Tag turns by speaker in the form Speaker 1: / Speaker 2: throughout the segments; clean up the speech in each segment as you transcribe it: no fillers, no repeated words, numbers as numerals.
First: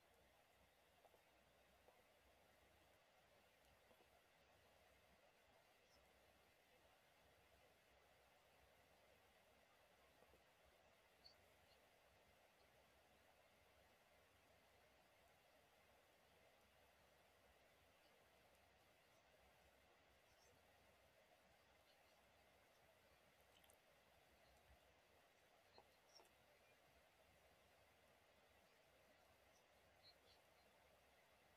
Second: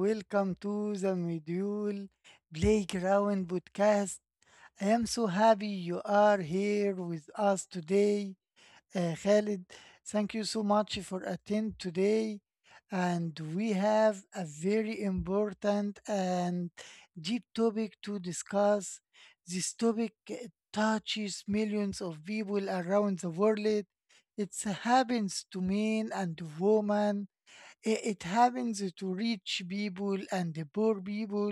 Speaker 1: welcome to the Medul Playground podcast. I am so happy you are here with us today. Khalid, thank you so much for attend today. And we have a very important and deep topic to discuss. This topic touches millions of people around the world. It happens to men and women. It happens to rich people and the poor people.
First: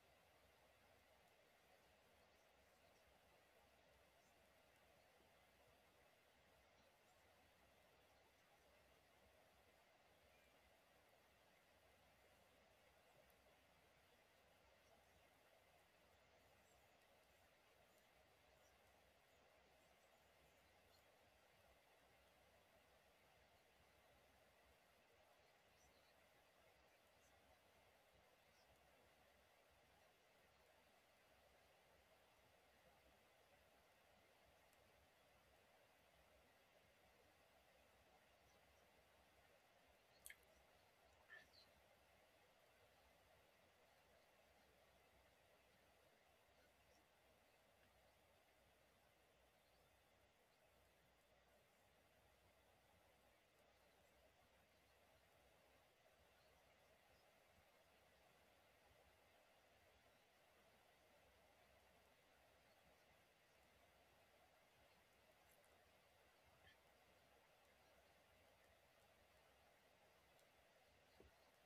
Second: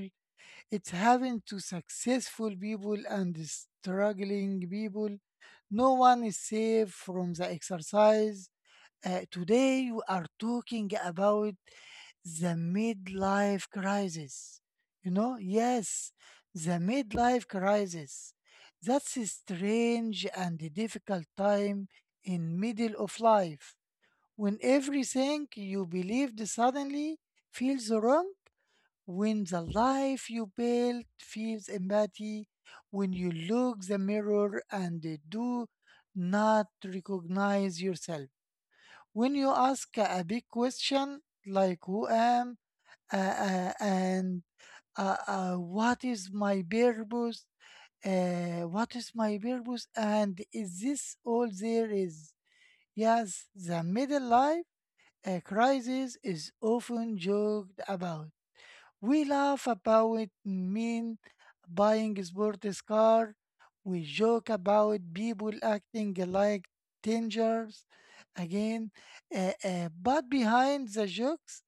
Speaker 1: It happens to successful people and struggling people. No one is safe from the exercise. Today, we are talking about the midlife crisis. You know, yes, the midlife crisis. That's a strange and difficult time in middle of life when everything you believed suddenly feels wrong, when the life you built feels empty, when you look the mirror and do not recognize yourself, when you ask a big question like who am and what is my purpose? What is my purpose? And is this all there is? Yes, the middle life a crisis is often joked about. We laugh about men buying sports cars. We joke about people acting like teenagers. Again, but behind the jokes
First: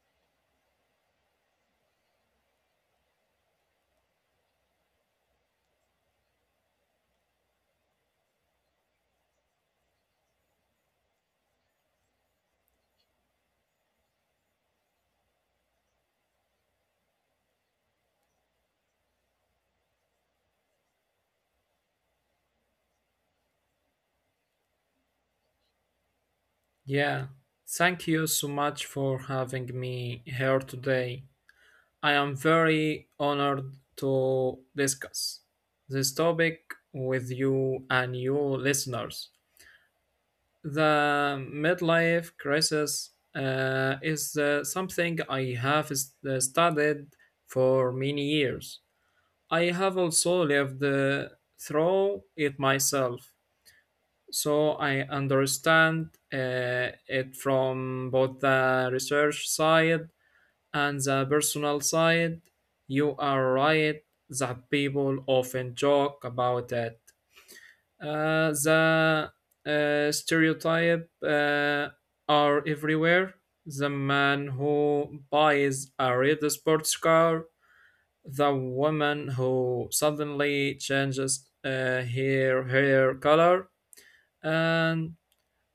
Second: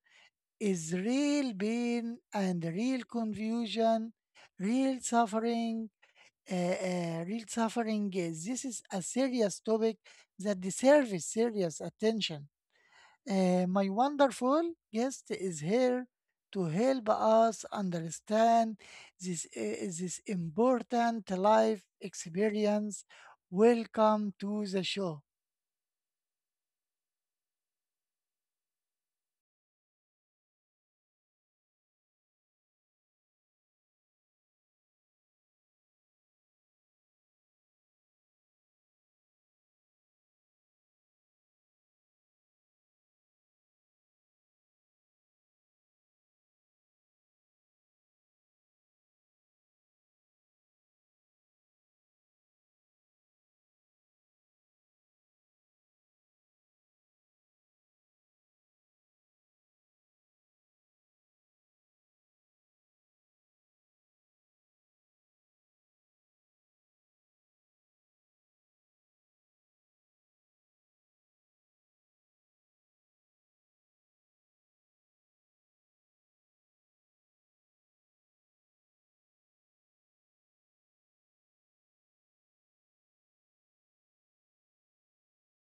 Speaker 1: is real pain and real confusion, real suffering. Real suffering is this is a serious topic that deserves serious attention. My wonderful guest is here to help us understand this important life experience. Welcome to the show.
Speaker 2: Yeah, thank you so much for having me here today. I am very honored to discuss this topic with you and your listeners. The midlife crisis is something I have studied for many years. I have also lived through it myself, so I understand it from both the research side and the personal side. You are right that people often joke about it. The stereotype are everywhere. The man who buys a red sports car, the woman who suddenly changes her hair color, and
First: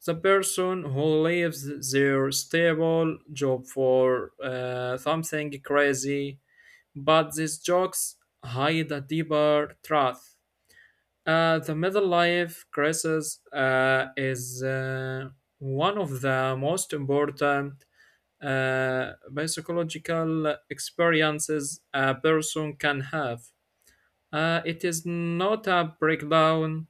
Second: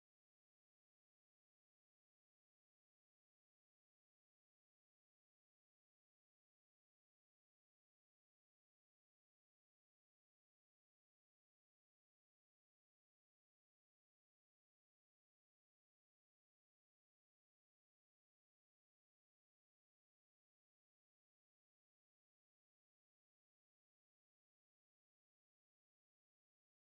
Speaker 2: the person who leaves their stable job for something crazy, but these jokes hide a deeper truth. The middle life crisis is one of the most important uh, psychological experiences a person can have. It is not a breakdown,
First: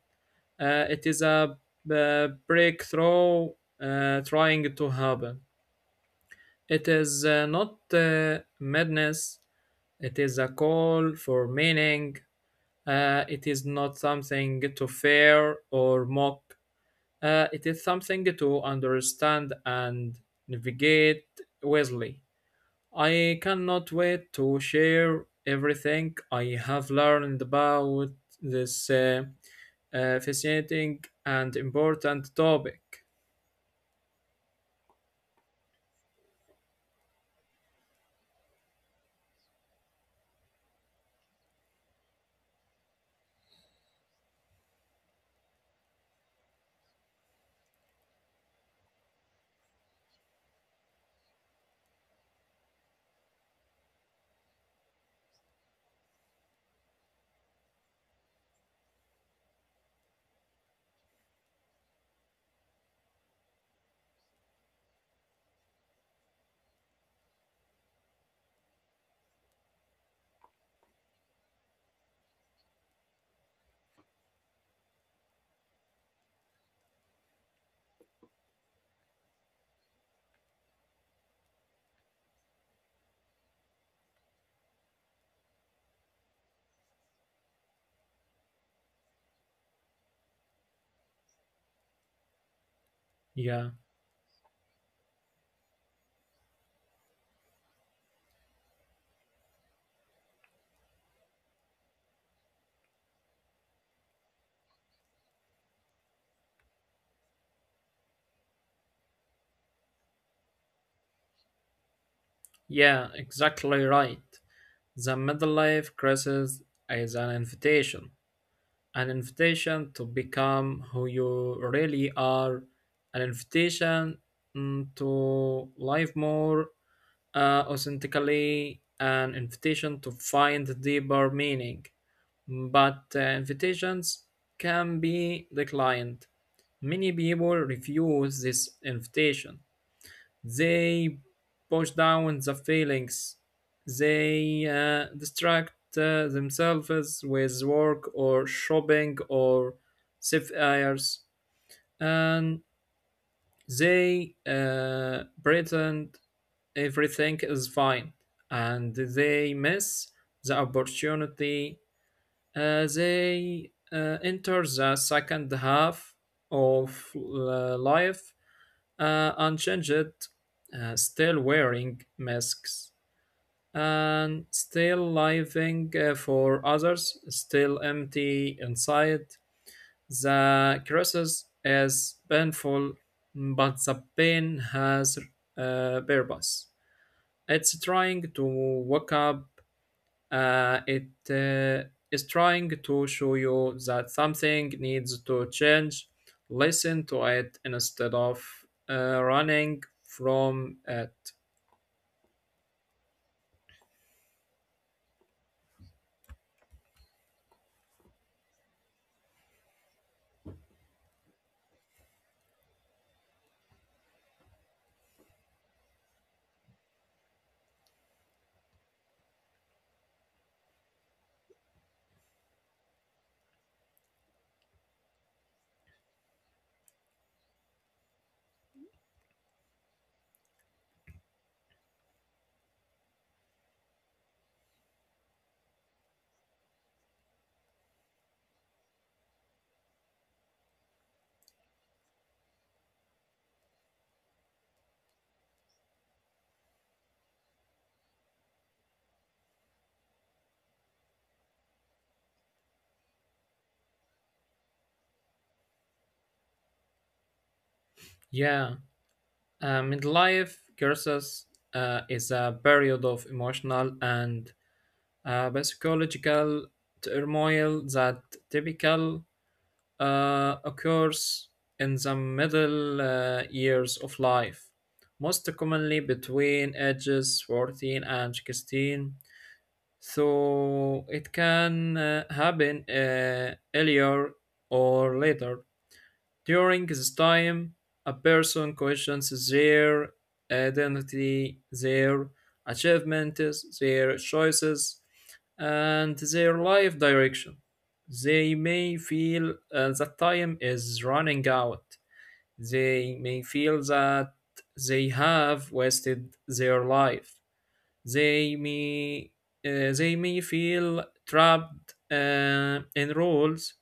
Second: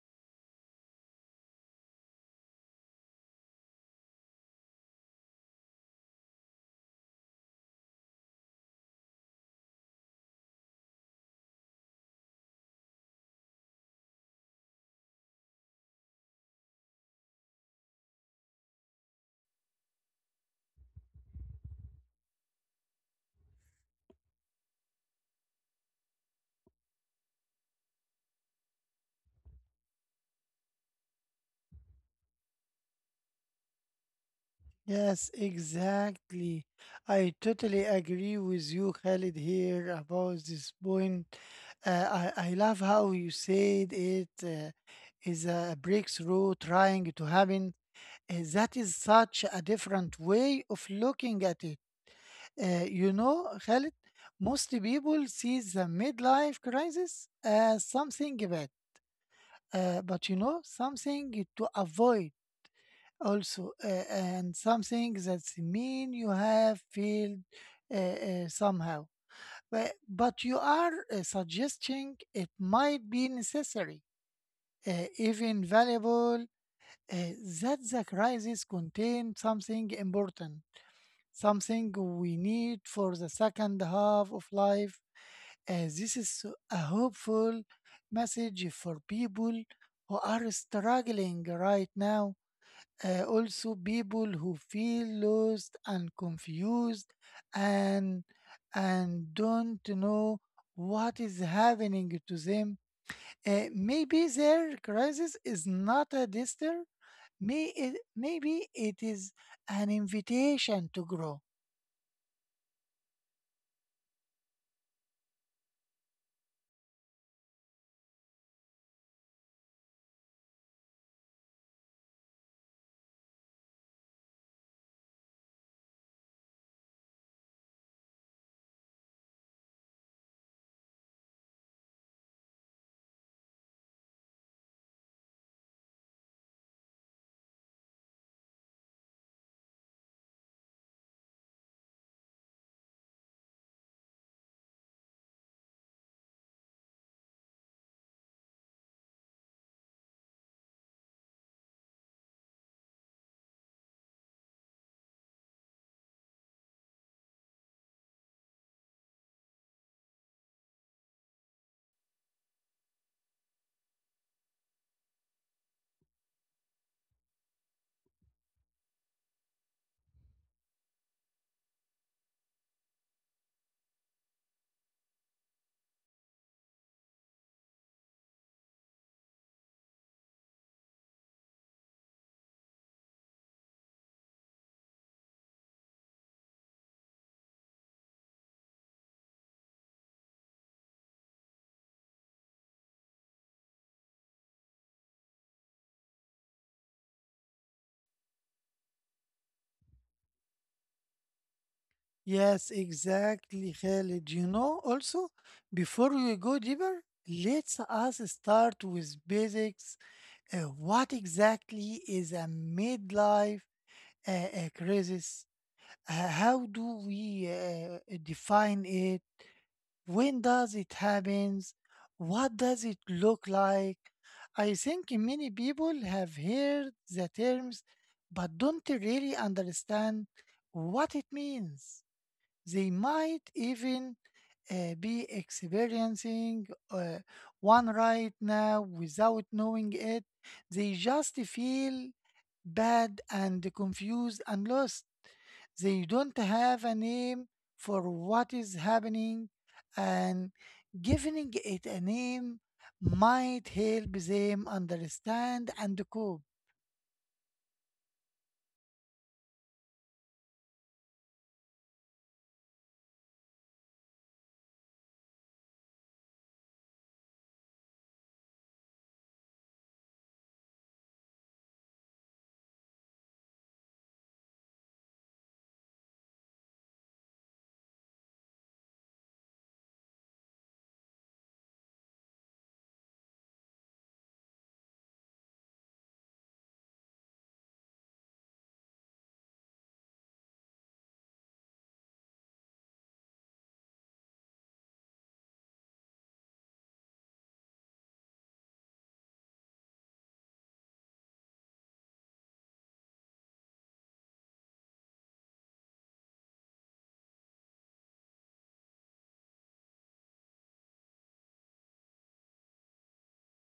Speaker 2: it is a breakthrough trying to happen. It is not madness, it is a call for meaning. It is not something to fear or mock. It is something to understand and navigate wisely. I cannot wait to share everything I have learned about this fascinating and important topic.
Speaker 1: Yes, exactly. I totally agree with you, Khalid, here about this point. I love how you said it is a breakthrough trying to happen. That is such a different way of looking at it. You know, Khalid, most people see the midlife crisis as something bad, but you know, something to avoid also, and something that's mean you have failed somehow. But you are suggesting it might be necessary, uh, even valuable, uh, that the crisis contains something important. Something we need for the second half of life. This is so- a hopeful message for people who are struggling right now.
Speaker 2: Yeah,
Speaker 1: Also, people who feel lost and confused and and don't know what is happening to them. Maybe their crisis is not a disaster. Maybe it is an invitation to grow.
Speaker 2: yeah, exactly right. The midlife crisis is an invitation to become who you really are, an invitation to live more authentically, an invitation to find deeper meaning. But invitations can be declined. Many people refuse this invitation. They push down the feelings. They distract themselves with work or shopping or self-airs. And they pretend everything is fine. And they miss the opportunity. They enter the second half of life unchanged, still wearing masks, and still living for others, still empty inside. The crisis is painful, but the pain has a purpose. It's trying to wake up. It is trying to show you that something needs to change. Listen to it instead of running from it.
Speaker 1: Yes, exactly, Khalid. You know, also, before we go deeper, let's us start with basics. What exactly is a midlife crisis? How do we define it? When does it happen? What does it look like? I think many people have heard the terms, but don't really understand what it means. They might even be experiencing one right now without knowing it. They just feel bad and confused and lost. They don't have a name for what is happening, and giving it a name might help them understand and cope.
Speaker 2: Yeah, midlife crisis is a period of emotional and psychological turmoil that typical occurs in the middle years of life, most commonly between ages 14 and 16. So it can happen earlier or later. During this time, a person questions their identity, their achievements, their choices, and their life direction. They may feel that time is running out. They may feel that they have wasted their life. They may, they may feel trapped in rules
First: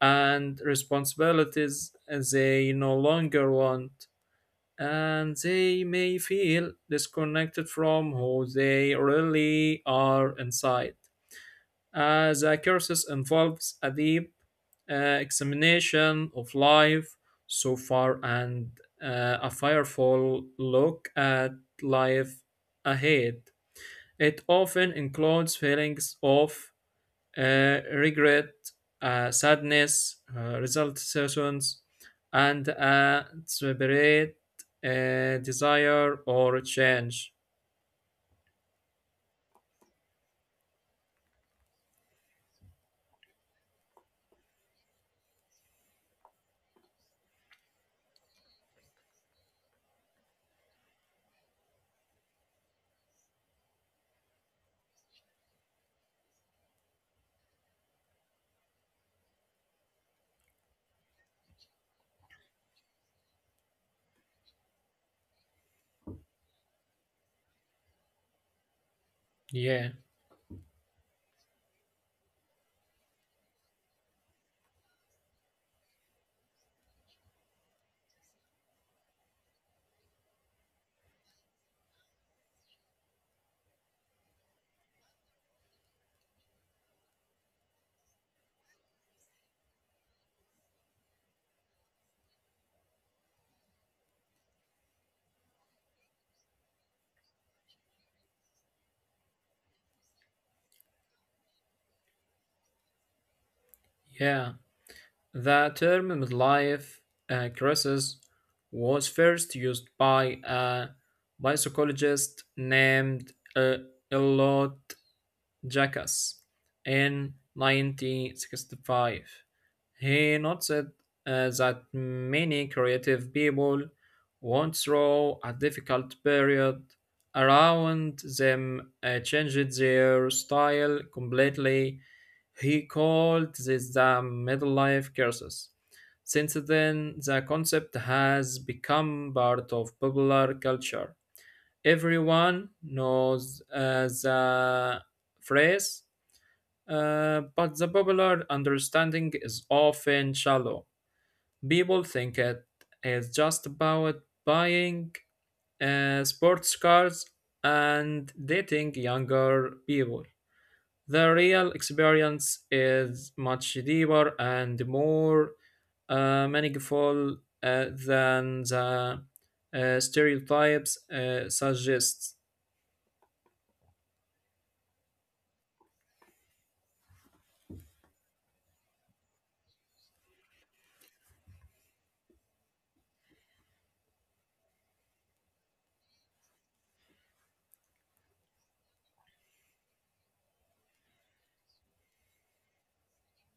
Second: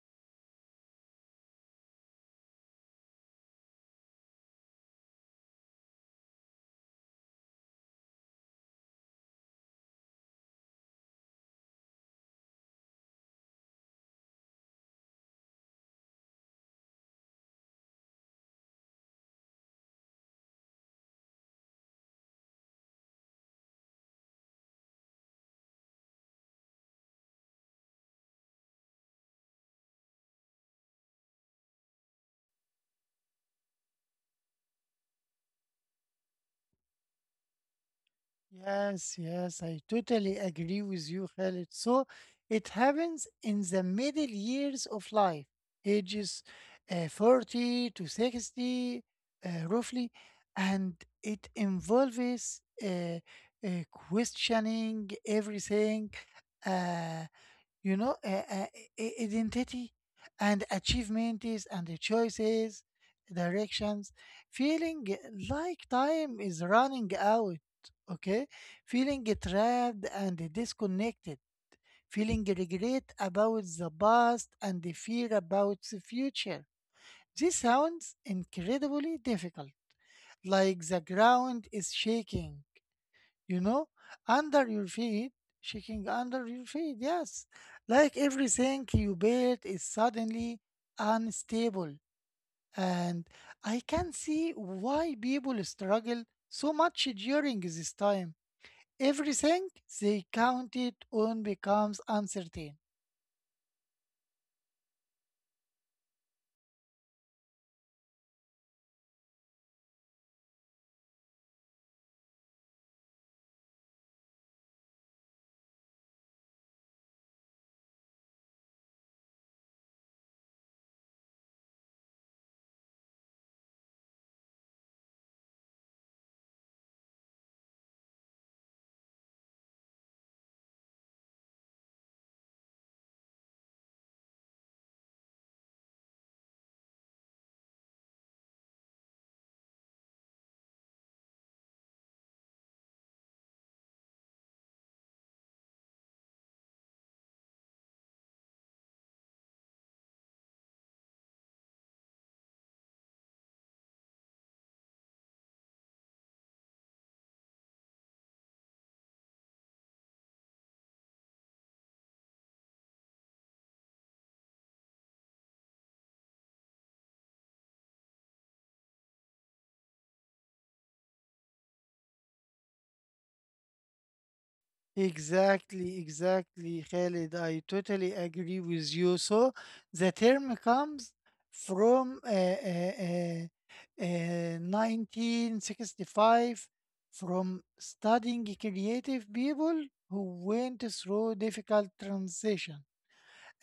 Speaker 2: and responsibilities they no longer want, and they may feel disconnected from who they really are inside. As a cursus involves a deep examination of life so far and a fireful look at life ahead. It often includes feelings of regret, sadness, result sessions, and a separate desire or change.
Speaker 1: Yes, yes, I totally agree with you, Khalid. So it happens in the middle years of life, ages 40 to 60, roughly, and it involves questioning everything. Uh, you know, identity and achievements and the choices, directions, feeling like time is running out, okay? Feeling
Speaker 2: Yeah,
Speaker 1: trapped and disconnected, feeling regret about the past and the fear about the future. This sounds incredibly difficult, like the ground is shaking, you know, under your feet, shaking under your feet. Yes, like everything you built is suddenly unstable, and I can see why people struggle so much during this time. Everything they counted on becomes uncertain.
Speaker 2: yeah. The term midlife crisis was first used by a psychologist named Elliot Jackass in 1965. He noted that many creative people went through a difficult period around them changed their style completely. He called this the middle life crisis. Since then, the concept has become part of popular culture. Everyone knows the phrase, but the popular understanding is often shallow. People think it is just about buying sports cars and dating younger people. The real experience is much deeper and more meaningful than the stereotypes suggest.
Speaker 1: Exactly, exactly, Khalid. I totally agree with you. So the term comes from uh, 1965 from studying creative people who went through difficult transition.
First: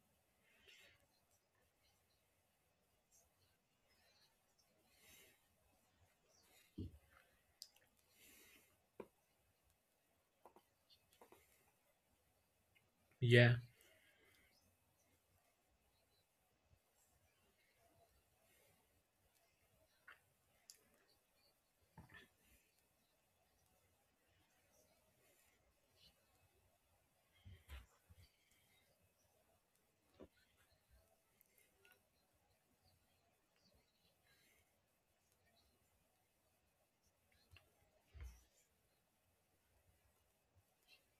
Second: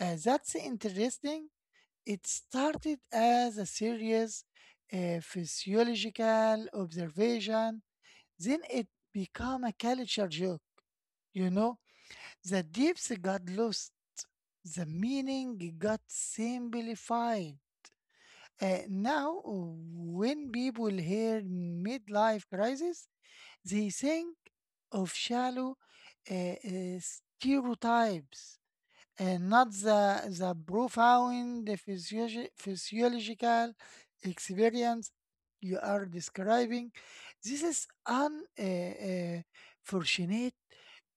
Speaker 1: That's interesting. It started as a serious physiological observation, then it became a culture joke. You know, the depths got
Speaker 2: Yeah.
Speaker 1: lost. The meaning got simplified. Now, when people hear midlife crisis, they think of shallow uh, uh, stereotypes and not the profound physiological experience you are describing. This is unfortunate,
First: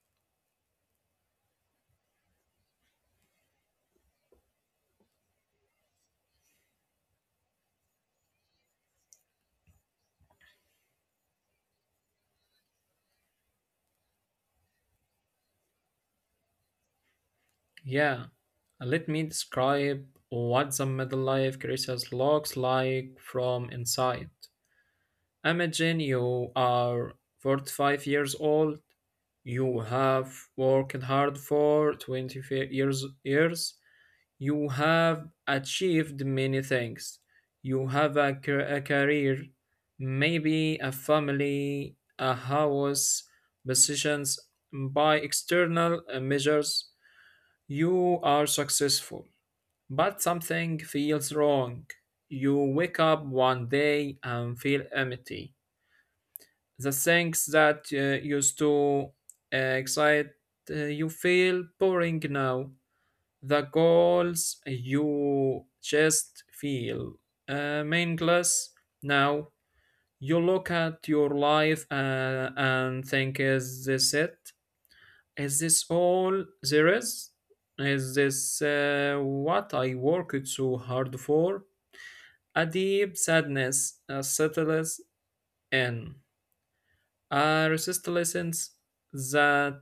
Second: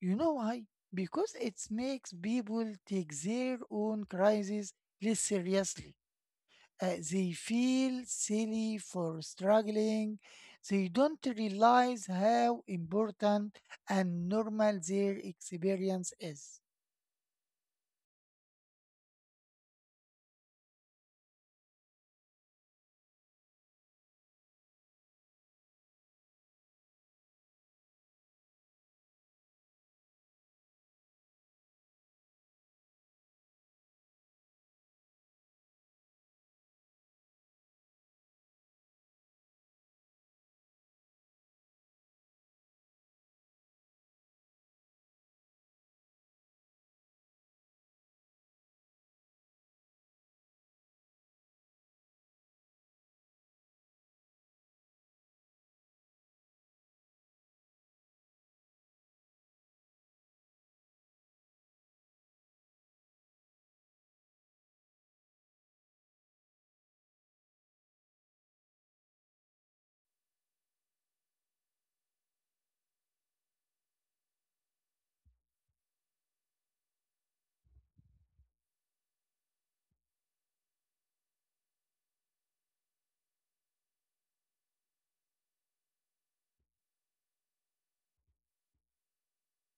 Speaker 1: you know why? Because it makes people take their own crises less seriously. They feel silly for struggling. They don't realize how important and normal their experience is.
Speaker 2: Yeah. Let me describe what the middle life crisis looks like from inside. Imagine you are 45 years old, you have worked hard for twenty-five years, you have achieved many things, you have a career, maybe a family, a house, positions. By external measures you are successful, but something feels wrong. You wake up one day and feel empty. The things that used to excite you feel boring now. The goals you just feel meaningless now. You look at your life and think, is this it? Is this all there is? Is this what I worked so hard for? A deep sadness settles in, a resistance that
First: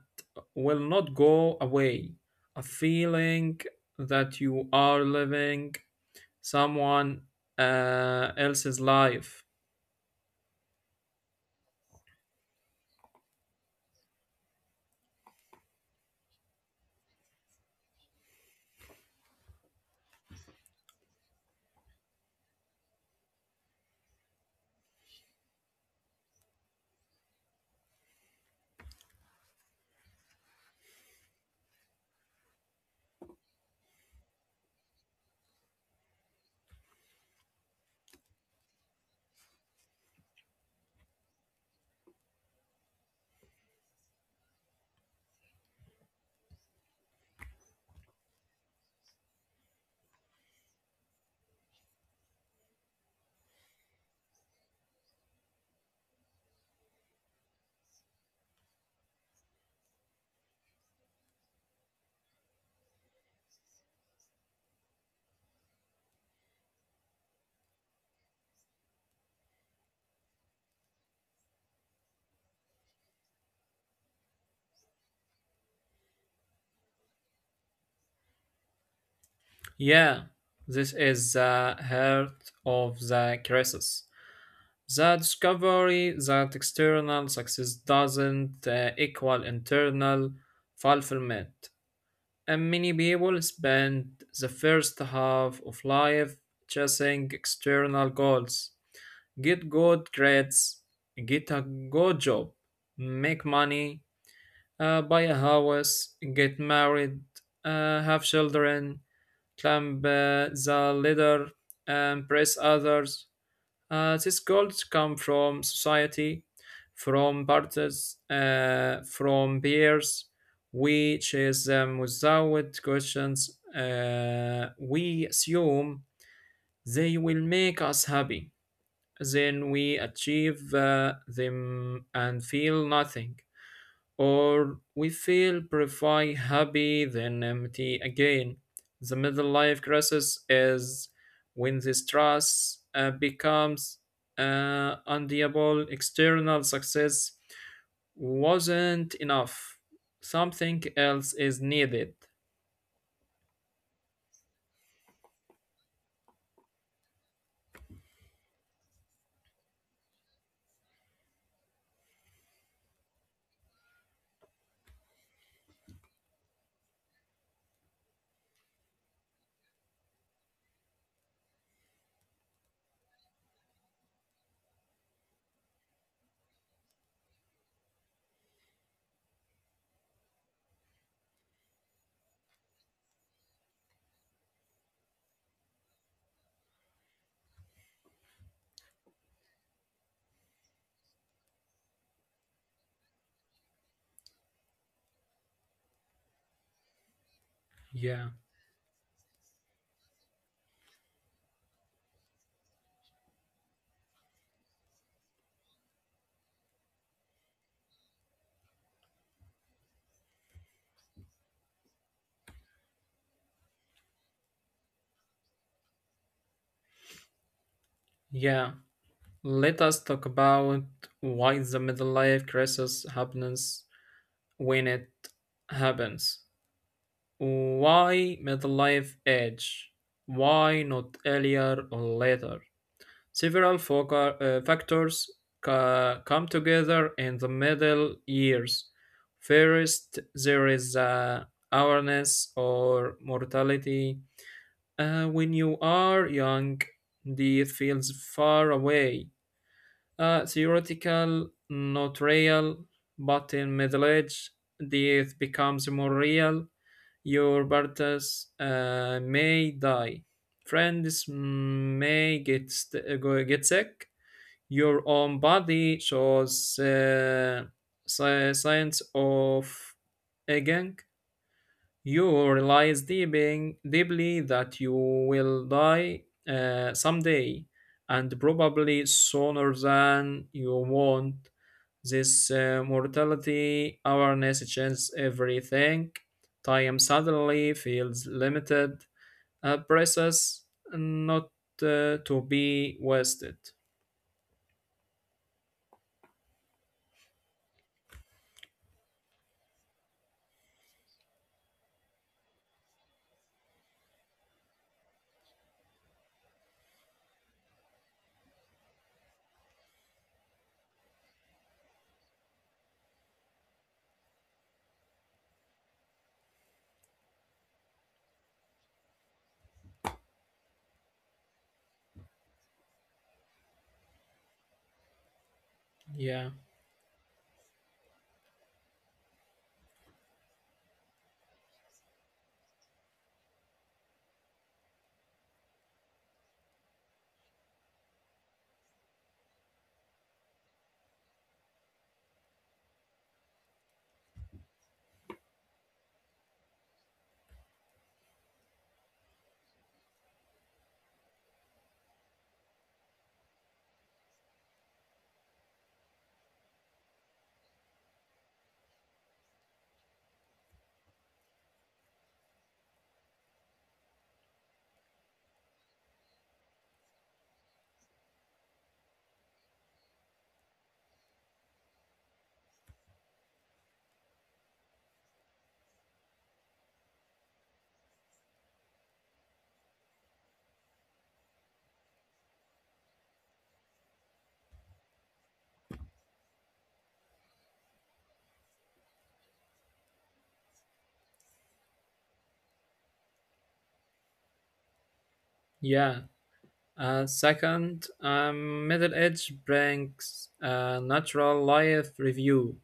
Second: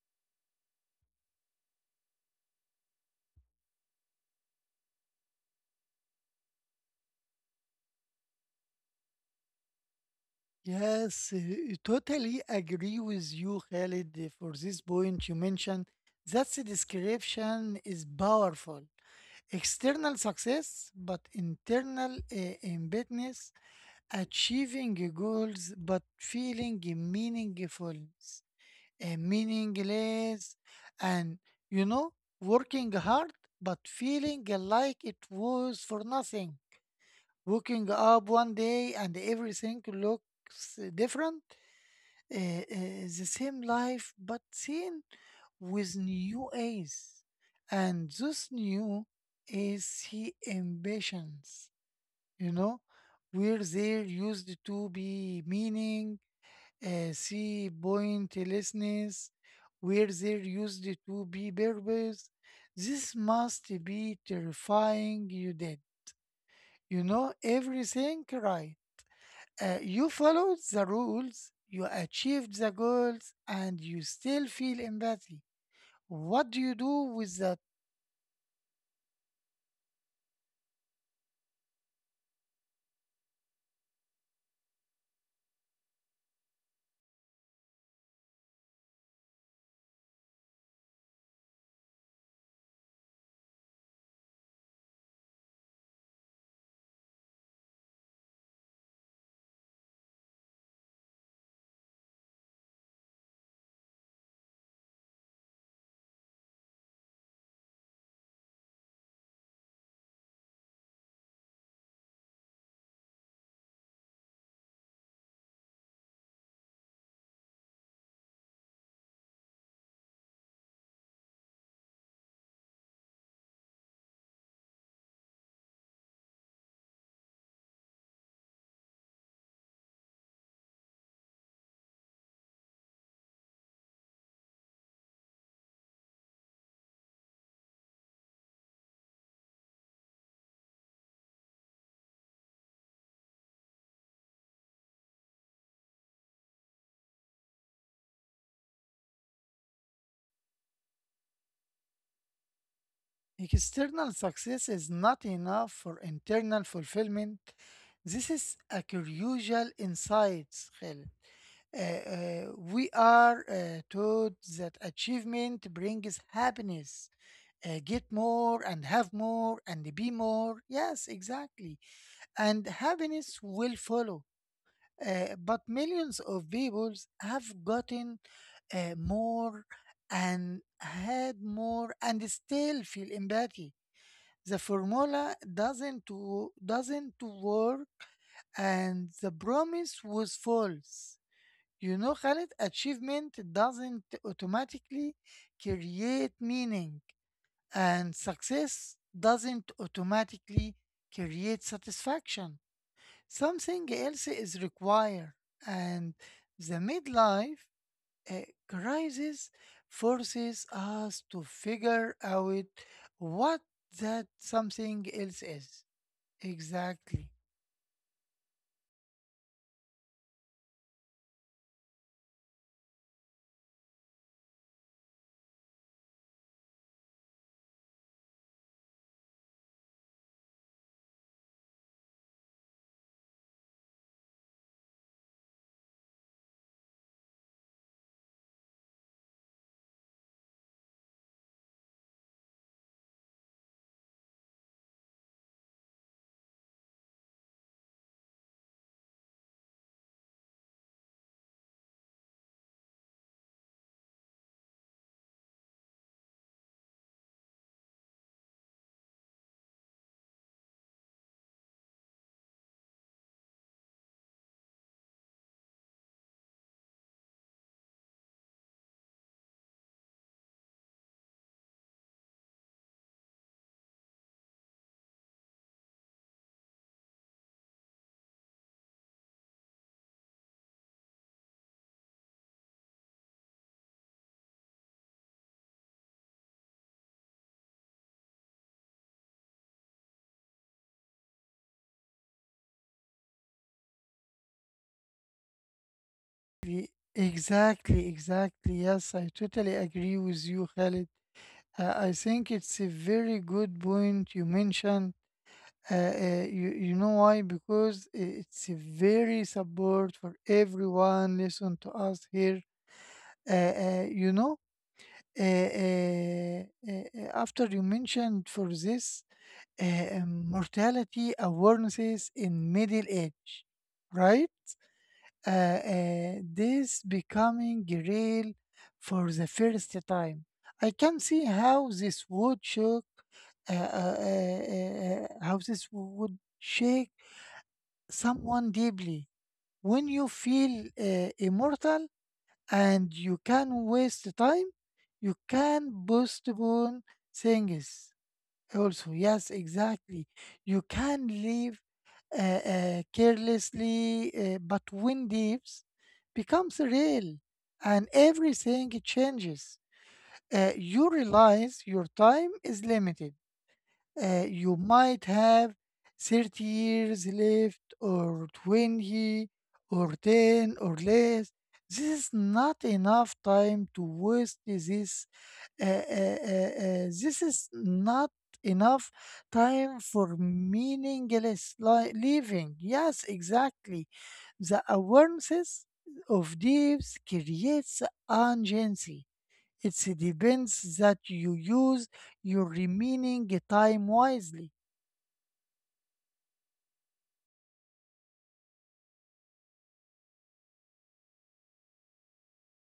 Speaker 2: will not go away, a feeling that you are living someone else's life.
Speaker 1: Yes, totally agree with you, Khalid, for this point you mentioned. That description is powerful. External success, but internal embeddedness. Achieving goals but feeling meaningless, and you know, working hard but feeling like it was for nothing. Waking up one day and everything looks different, the same life but seen with new eyes, and this new is the ambitions, you know, where there used to be meaning, see pointlessness, where there used to be purpose. This must be terrifying. You did, you know, everything right. You followed the rules, you achieved the goals, and you still feel empathy. What do you do with the
Speaker 2: Yeah, this is the heart of the crisis. The discovery that external success doesn't equal internal fulfillment. And many people spend the first half of life chasing external goals. Get good grades, get a good job, make money, buy a house, get married, have children, climb the ladder, and impress others. These goals come from society, from parties, from peers. We chase them without questions. We assume they will make us happy. Then we achieve them and feel nothing, or we feel purify happy then empty again. The middle life crisis is when this trust becomes undeable. External success wasn't enough. Something else is needed.
Speaker 1: external success is not enough for internal fulfillment. This is a crucial insight, Khaled. We are taught that achievement brings happiness. Get more and have more and be more. Yes, exactly. And happiness will follow. But millions of people have gotten more and had more and still feel empathy the formula doesn't work and the promise was false. You know, Khalid, achievement doesn't automatically create meaning and
Speaker 2: Yeah,
Speaker 1: success doesn't automatically create satisfaction. Something else is required and the midlife uh, crisis forces us to figure out what that something else is. Exactly.
Speaker 2: yeah. Let us talk about why the middle life crisis happens when it happens. Why midlife age? Why not earlier or later? Several factors come together in the middle years. First, there is awareness or mortality. When you are young, death feels far away. Theoretical, not real, but in middle age, death becomes more real. Your partners may die. Friends may get sick. Your own body shows signs of aging. You realize deeply that you will die someday, and probably sooner than you want. This mortality awareness changes everything. Time suddenly feels limited, precious, not to be wasted.
Speaker 1: Re- Exactly, exactly. Yes, I totally agree with you, Khalid. I think it's a very good point you mentioned. You know why? Because it's a very support for everyone. Listen to us here. Uh, uh, you know, After you mentioned for this mortality awarenesses in middle age, right?
Speaker 2: Yeah,
Speaker 1: This becoming real for the first time. I can see how this would shock, how this would shake someone deeply. When you feel immortal and you can waste time, you can postpone things. Also, yes, exactly. You can leave carelessly, but when leaves becomes real and everything changes, you realize your time is limited. You might have 30 years left or 20 or 10 or less. This is not enough time to waste this. This is not enough time for meaningless living. Yes, exactly. The awareness of this creates urgency. It's the depends that you use your remaining time wisely.
Speaker 2: yeah. Second, middle age brings a natural life review.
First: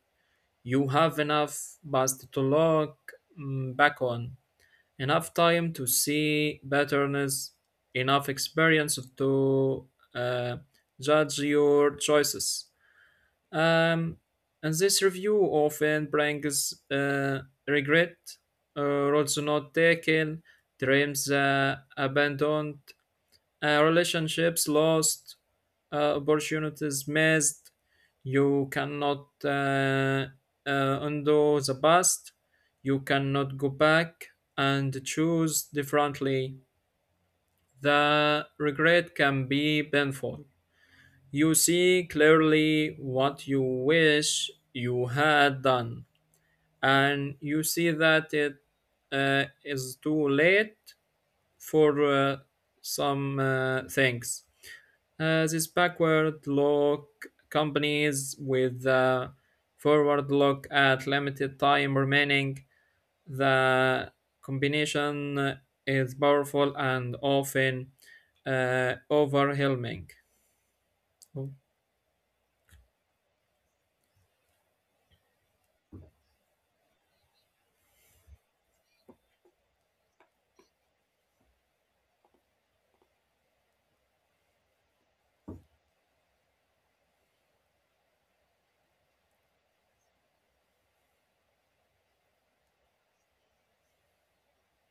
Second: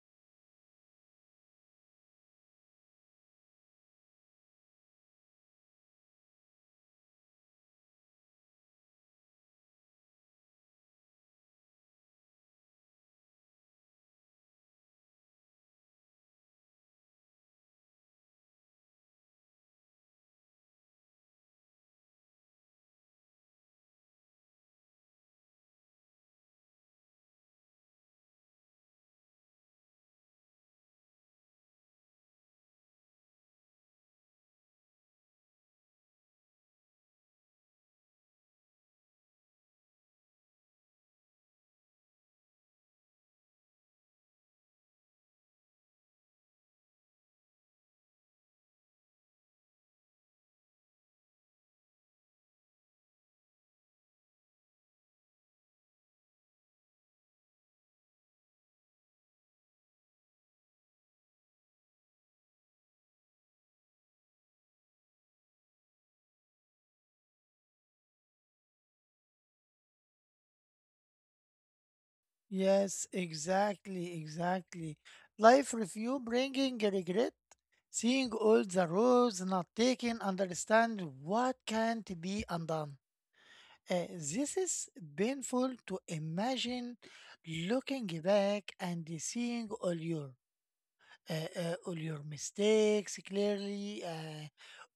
Speaker 2: You have enough past to look back on, enough time to see patterns, enough experience to uh, judge your choices. Um, and this review often brings regret, uh, roads not taken, dreams abandoned, relationships lost, opportunities missed. You cannot undo the past. You cannot go back and choose differently. The regret can be painful. You see clearly what you wish you had done, and you see that it is too late for some things. This backward look companies with the forward look at limited time remaining. The combination is powerful and often overwhelming. Oh,
Speaker 1: Yes, exactly, exactly. Life review bringing regret, seeing all the roads not taken, understand what can't be undone. This is painful to imagine looking back and seeing all your mistakes clearly,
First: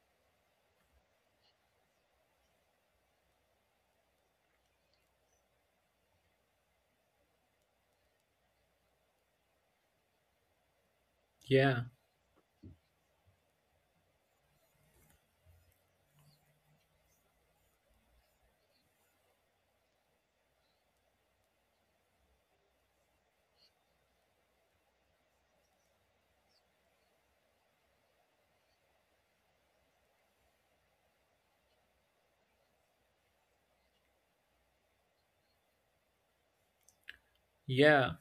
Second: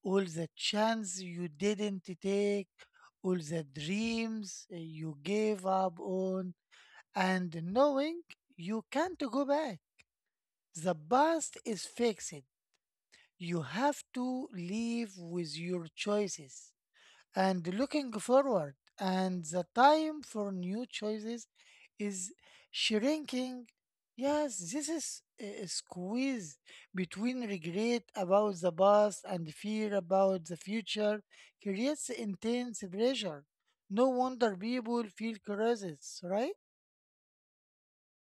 Speaker 1: all the chance you didn't take, all the dreams you gave up on, and knowing you can't go back. The past is
Speaker 2: yeah,
Speaker 1: fixed. You have to live with your choices and looking forward, and the time for new choices is shrinking. Yes, this is a squeeze between regret about the past and fear about the future creates intense pressure. No wonder people feel crisis, right?
Speaker 2: yeah.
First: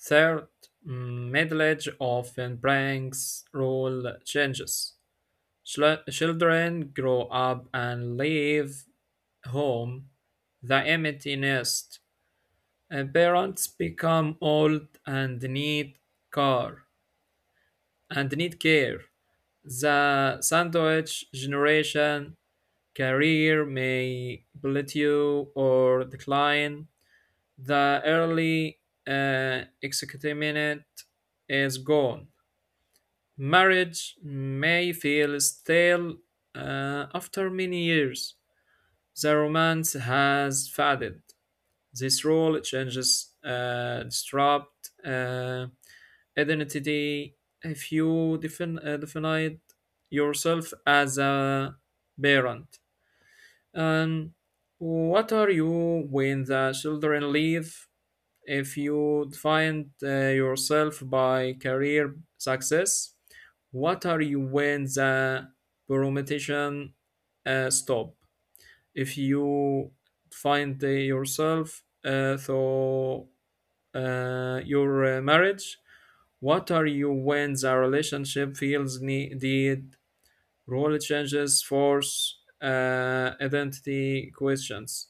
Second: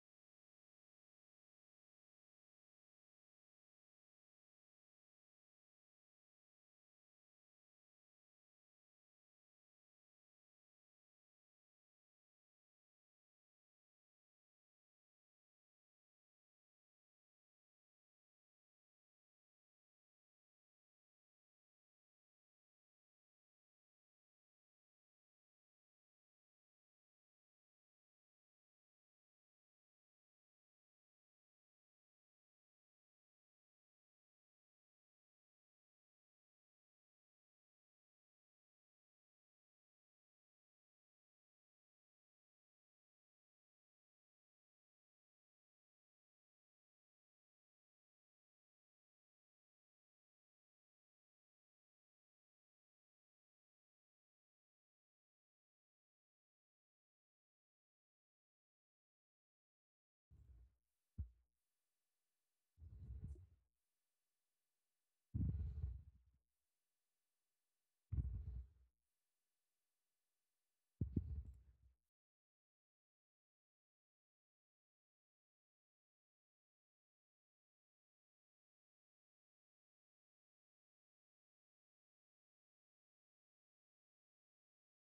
Speaker 2: Third, middle age often brings role changes. Children grow up and leave home, the empty nest. Parents become old and need care and need care. The sandwich generation career may plateau or decline. The early excitement is gone. Marriage may feel stale after many years. The romance has faded. This rule changes disrupt identity if you definite yourself as a parent. And what are you when the children leave? If you define yourself by career success, what are you when the promotion stop? If you find yourself through your marriage? What are you when the relationship feels needed? Role changes, force, identity questions.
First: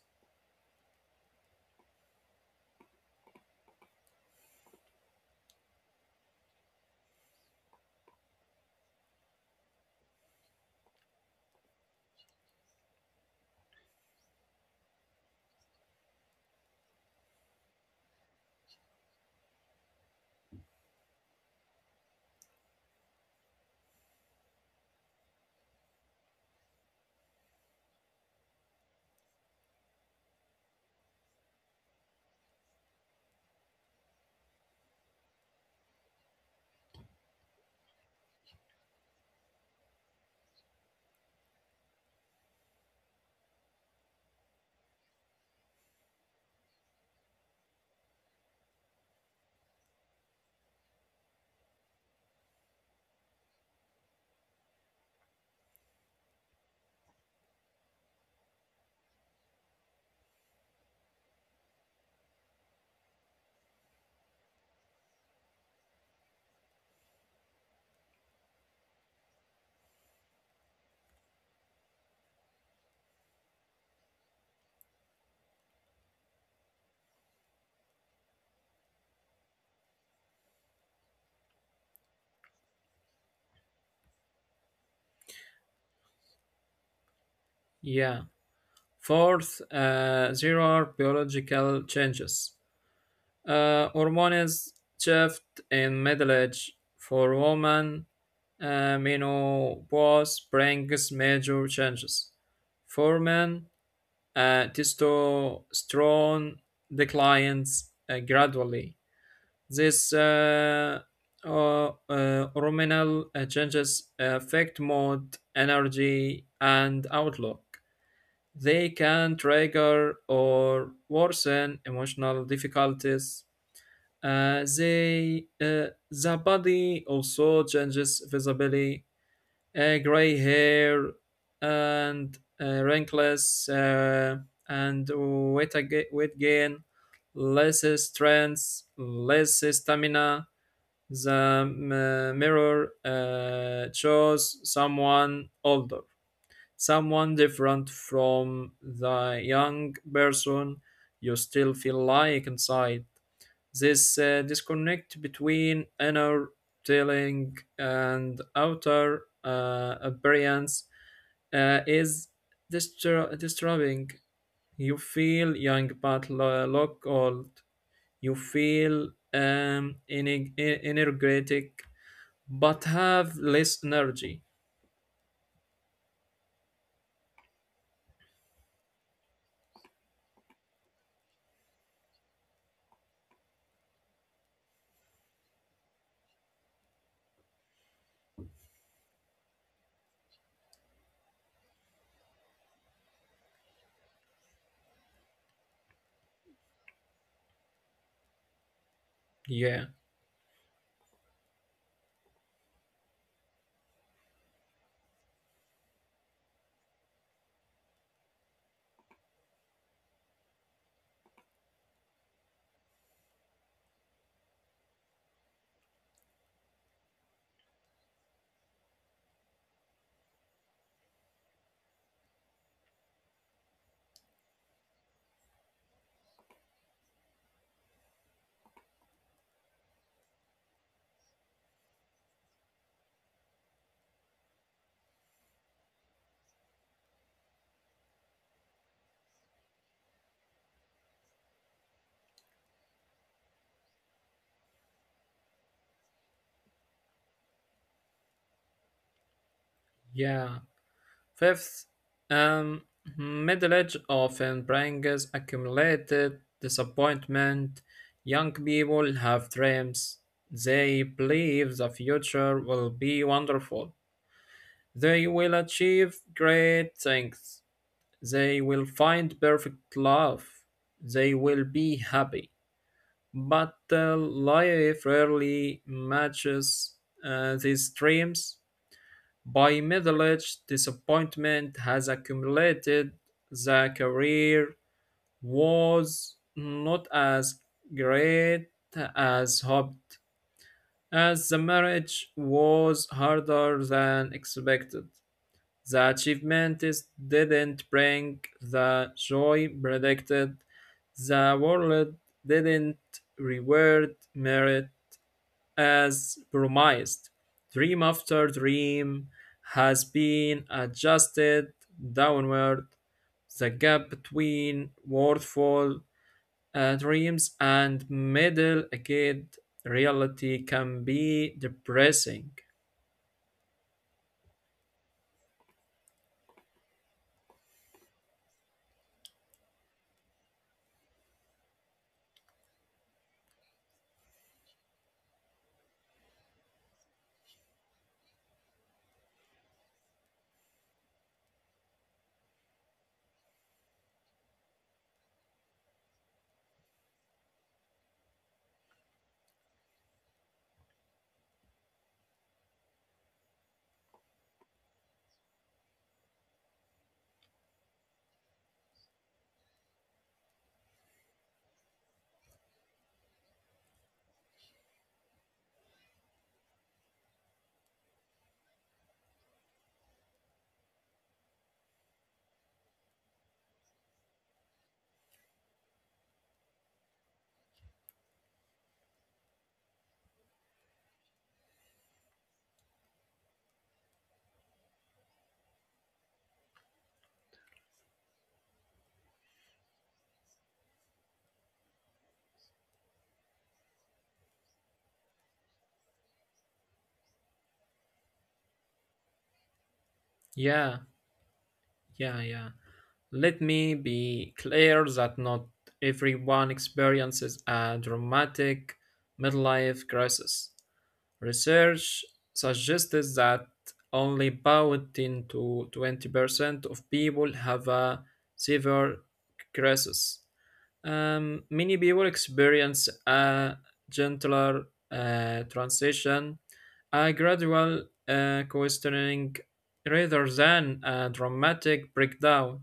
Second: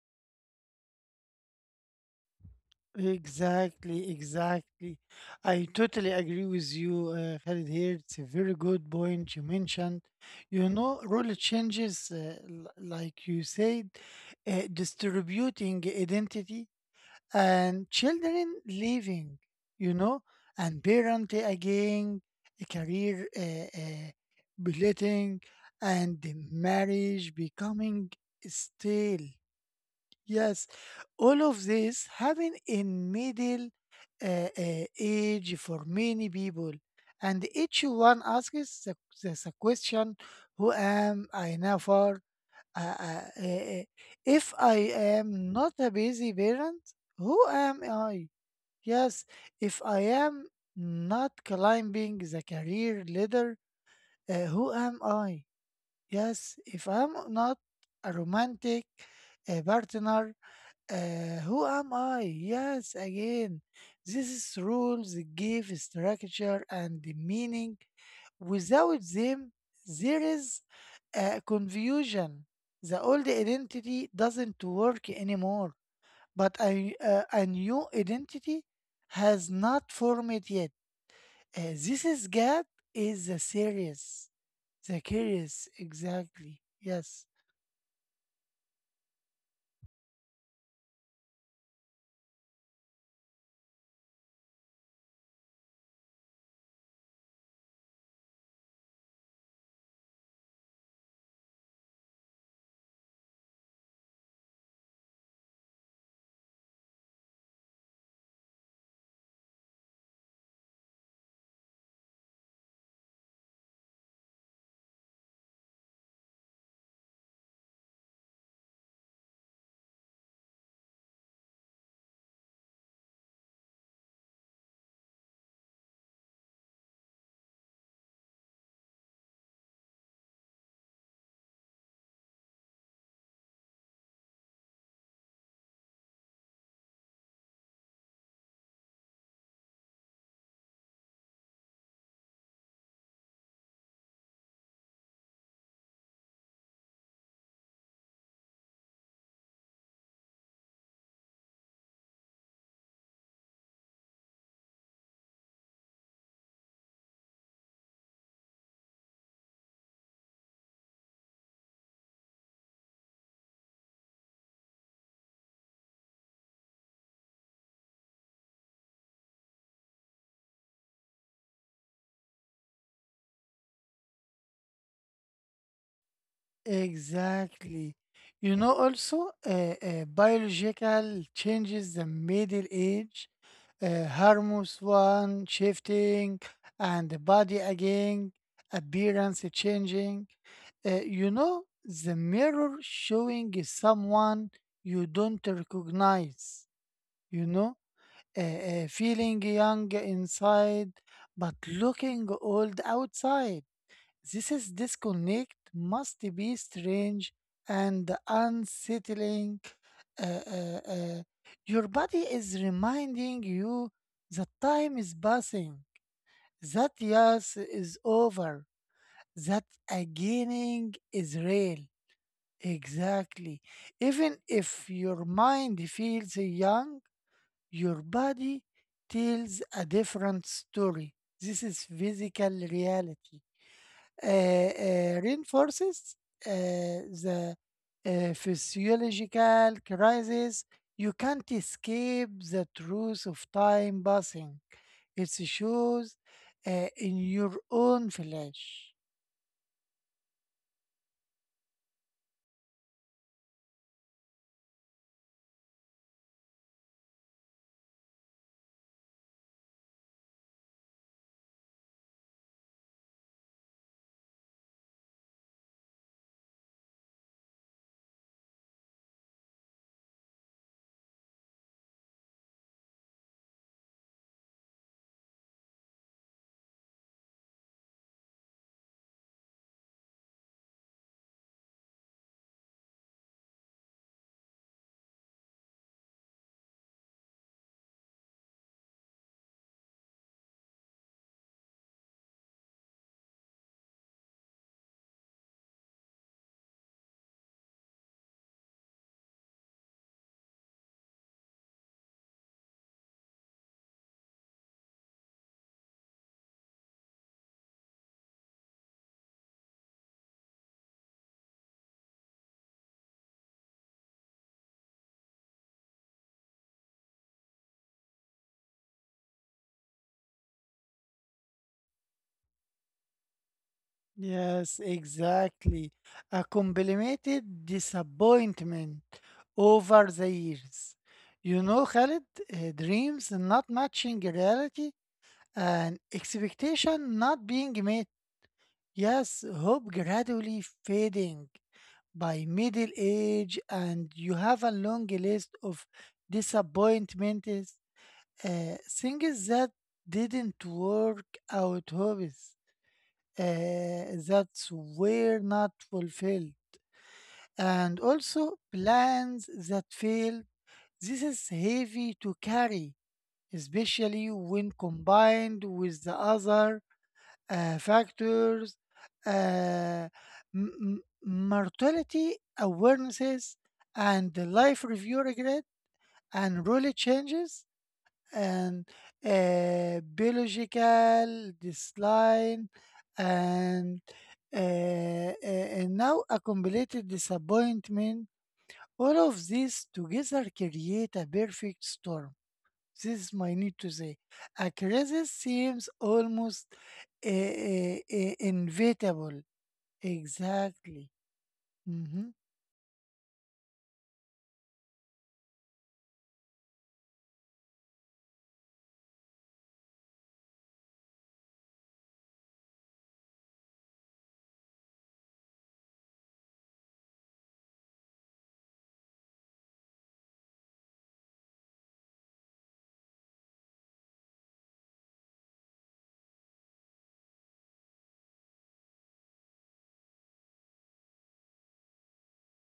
Speaker 1: Exactly, exactly. I totally agree with you, Khalid here. It's a very good point you mentioned. You know, role changes, like you said, distributing identity and children leaving, you know, and parent again, a career belating, and the marriage becoming stale. Yes, all of this happen in middle age for many people, and each one asks the question, "Who am I now for? Uh, uh, uh, uh, if I am not a busy parent, who am I? Yes, if I am not climbing the career ladder, who am I? Yes, if I'm not a romantic partner." Who am I? Yes, again, this is rules give structure and meaning. Without them, there is confusion. The old identity doesn't work anymore, but a new identity has not formed yet. This is God is the serious, the curious, exactly. Yes.
Speaker 2: Yeah. Fourth, there are biological changes. Hormones shift in middle age for women. Menopause brings major changes. For men, testosterone declines gradually. This uh, hormonal changes affect mood, energy, and outlook. They can trigger or worsen emotional difficulties. The body also changes visibly, gray hair and wrinkles and weight, weight gain, less strength, less stamina. The mirror shows someone older, someone different from the young person you still feel like inside. This disconnect between inner telling and outer appearance is disturbing. You feel young but look old. You feel energetic but have less energy.
Speaker 1: Exactly. You know, also, biological changes the middle age, hormones one shifting, and the body again, appearance changing. You know, the mirror showing is someone you don't recognize, you know, feeling
Speaker 2: Yeah,
Speaker 1: young inside, but looking old outside. This is disconnect must be strange and unsettling. Uh, uh, uh, Your body is reminding you that time is passing, that yes is over, that againing is real. Exactly. Even if your mind feels young, your body tells a different story. This is physical reality reinforces the physiological crisis. You can't escape the truth of time passing. It shows in your own flesh.
Speaker 2: yeah. Fifth, um, middle age often brings accumulated disappointment. Young people have dreams. They believe the future will be wonderful. They will achieve great things. They will find perfect love. They will be happy. But life rarely matches these dreams. By middle age, disappointment has accumulated. The career was not as great as hoped, as the marriage was harder than expected. The achievements didn't bring the joy predicted. The world didn't reward merit as promised. Dream after dream has been adjusted downward. The gap between worthwhile dreams and middle aged reality can be depressing.
Speaker 1: Yes, exactly. A complemented disappointment over the years. You know, Khalid, dreams not matching reality and expectation not being met. Yes, hope gradually fading by middle age, and you have a long list of disappointments, things that didn't work out, hobbies that were not fulfilled, and also plans that failed. This is heavy to carry, especially when combined with the other factors, uh, mortality awarenesses, and the life review regret, and rule changes, and biological decline, and and now accumulated disappointment. All of these together create a perfect storm, this is my need to say. A crisis seems almost inevitable.
Speaker 2: Yeah,
Speaker 1: Exactly. Hmm.
Speaker 2: yeah. Let me be clear that not everyone experiences a dramatic midlife crisis. Research suggested that only about 10 to 20% of people have a severe crisis. Many people experience a gentler transition, a gradual questioning rather than a dramatic breakdown.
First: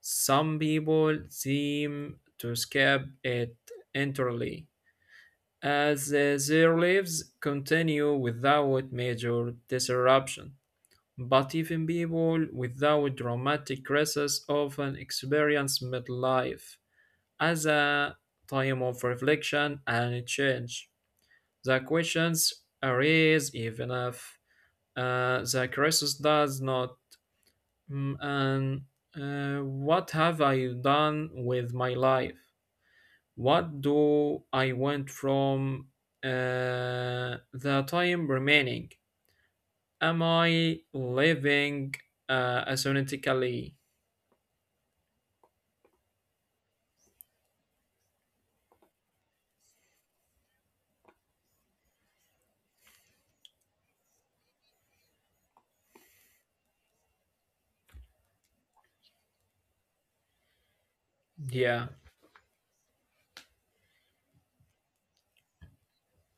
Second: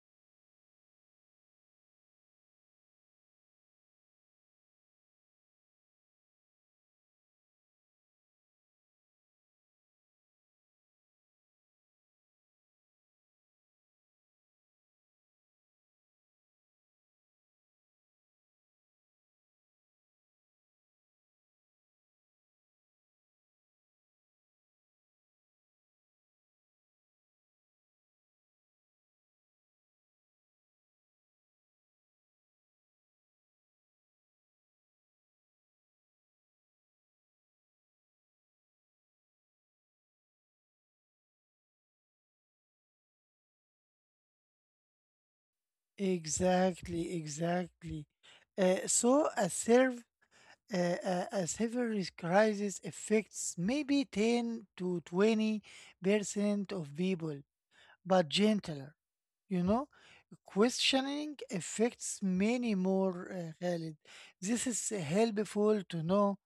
Speaker 2: Some people seem to escape it entirely, as their lives continue without major disruption. But even people without dramatic crisis often experience midlife as a time of reflection and change. The questions arise even if the crisis does not. And what have I done with my life? What do I want from the time remaining? Am I living asynchronously?
Speaker 1: Exactly, exactly. Uh, so a serve uh, a severance crisis affects maybe 10 to 20% of people, but gentler. You know, questioning
Speaker 2: Yeah,
Speaker 1: affects many more, Khalid. This is helpful to know,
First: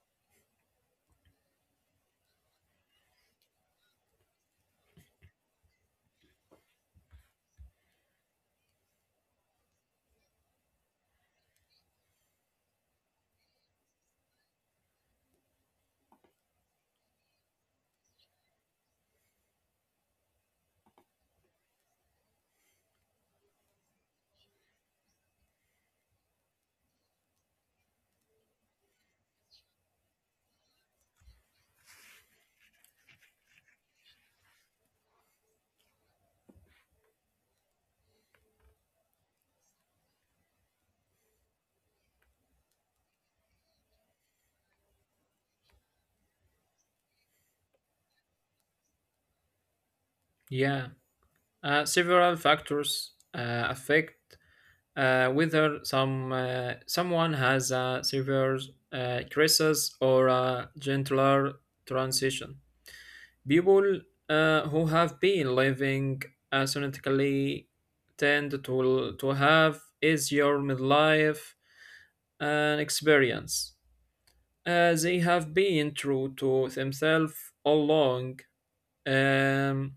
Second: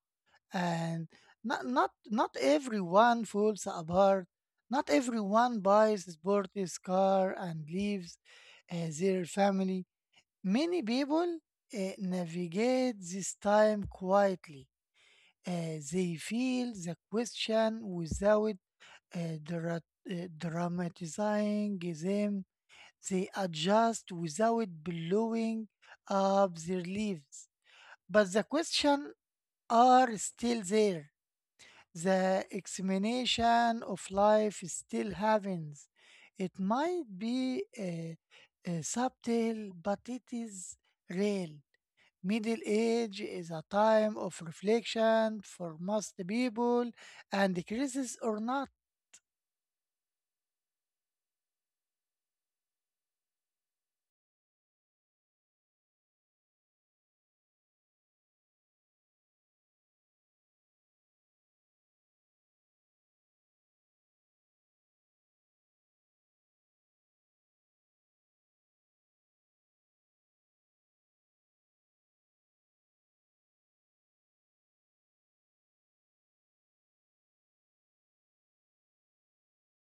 Speaker 1: and not everyone falls apart. Not everyone buys a sporty car and leaves their family. Many people navigate this time quietly. They feel the question without uh, dra- dramatizing them. They adjust without blowing up their lives. But the question are still there, the examination of life still happens. It might be subtle, but it is real. Middle age is a time of reflection for most people, and crisis or not.
Speaker 2: yeah. Several factors affect whether someone has a severe crisis or a gentler transition. People who have been living ascetically tend to have easier midlife and experience. They have been true to themselves all along. Um,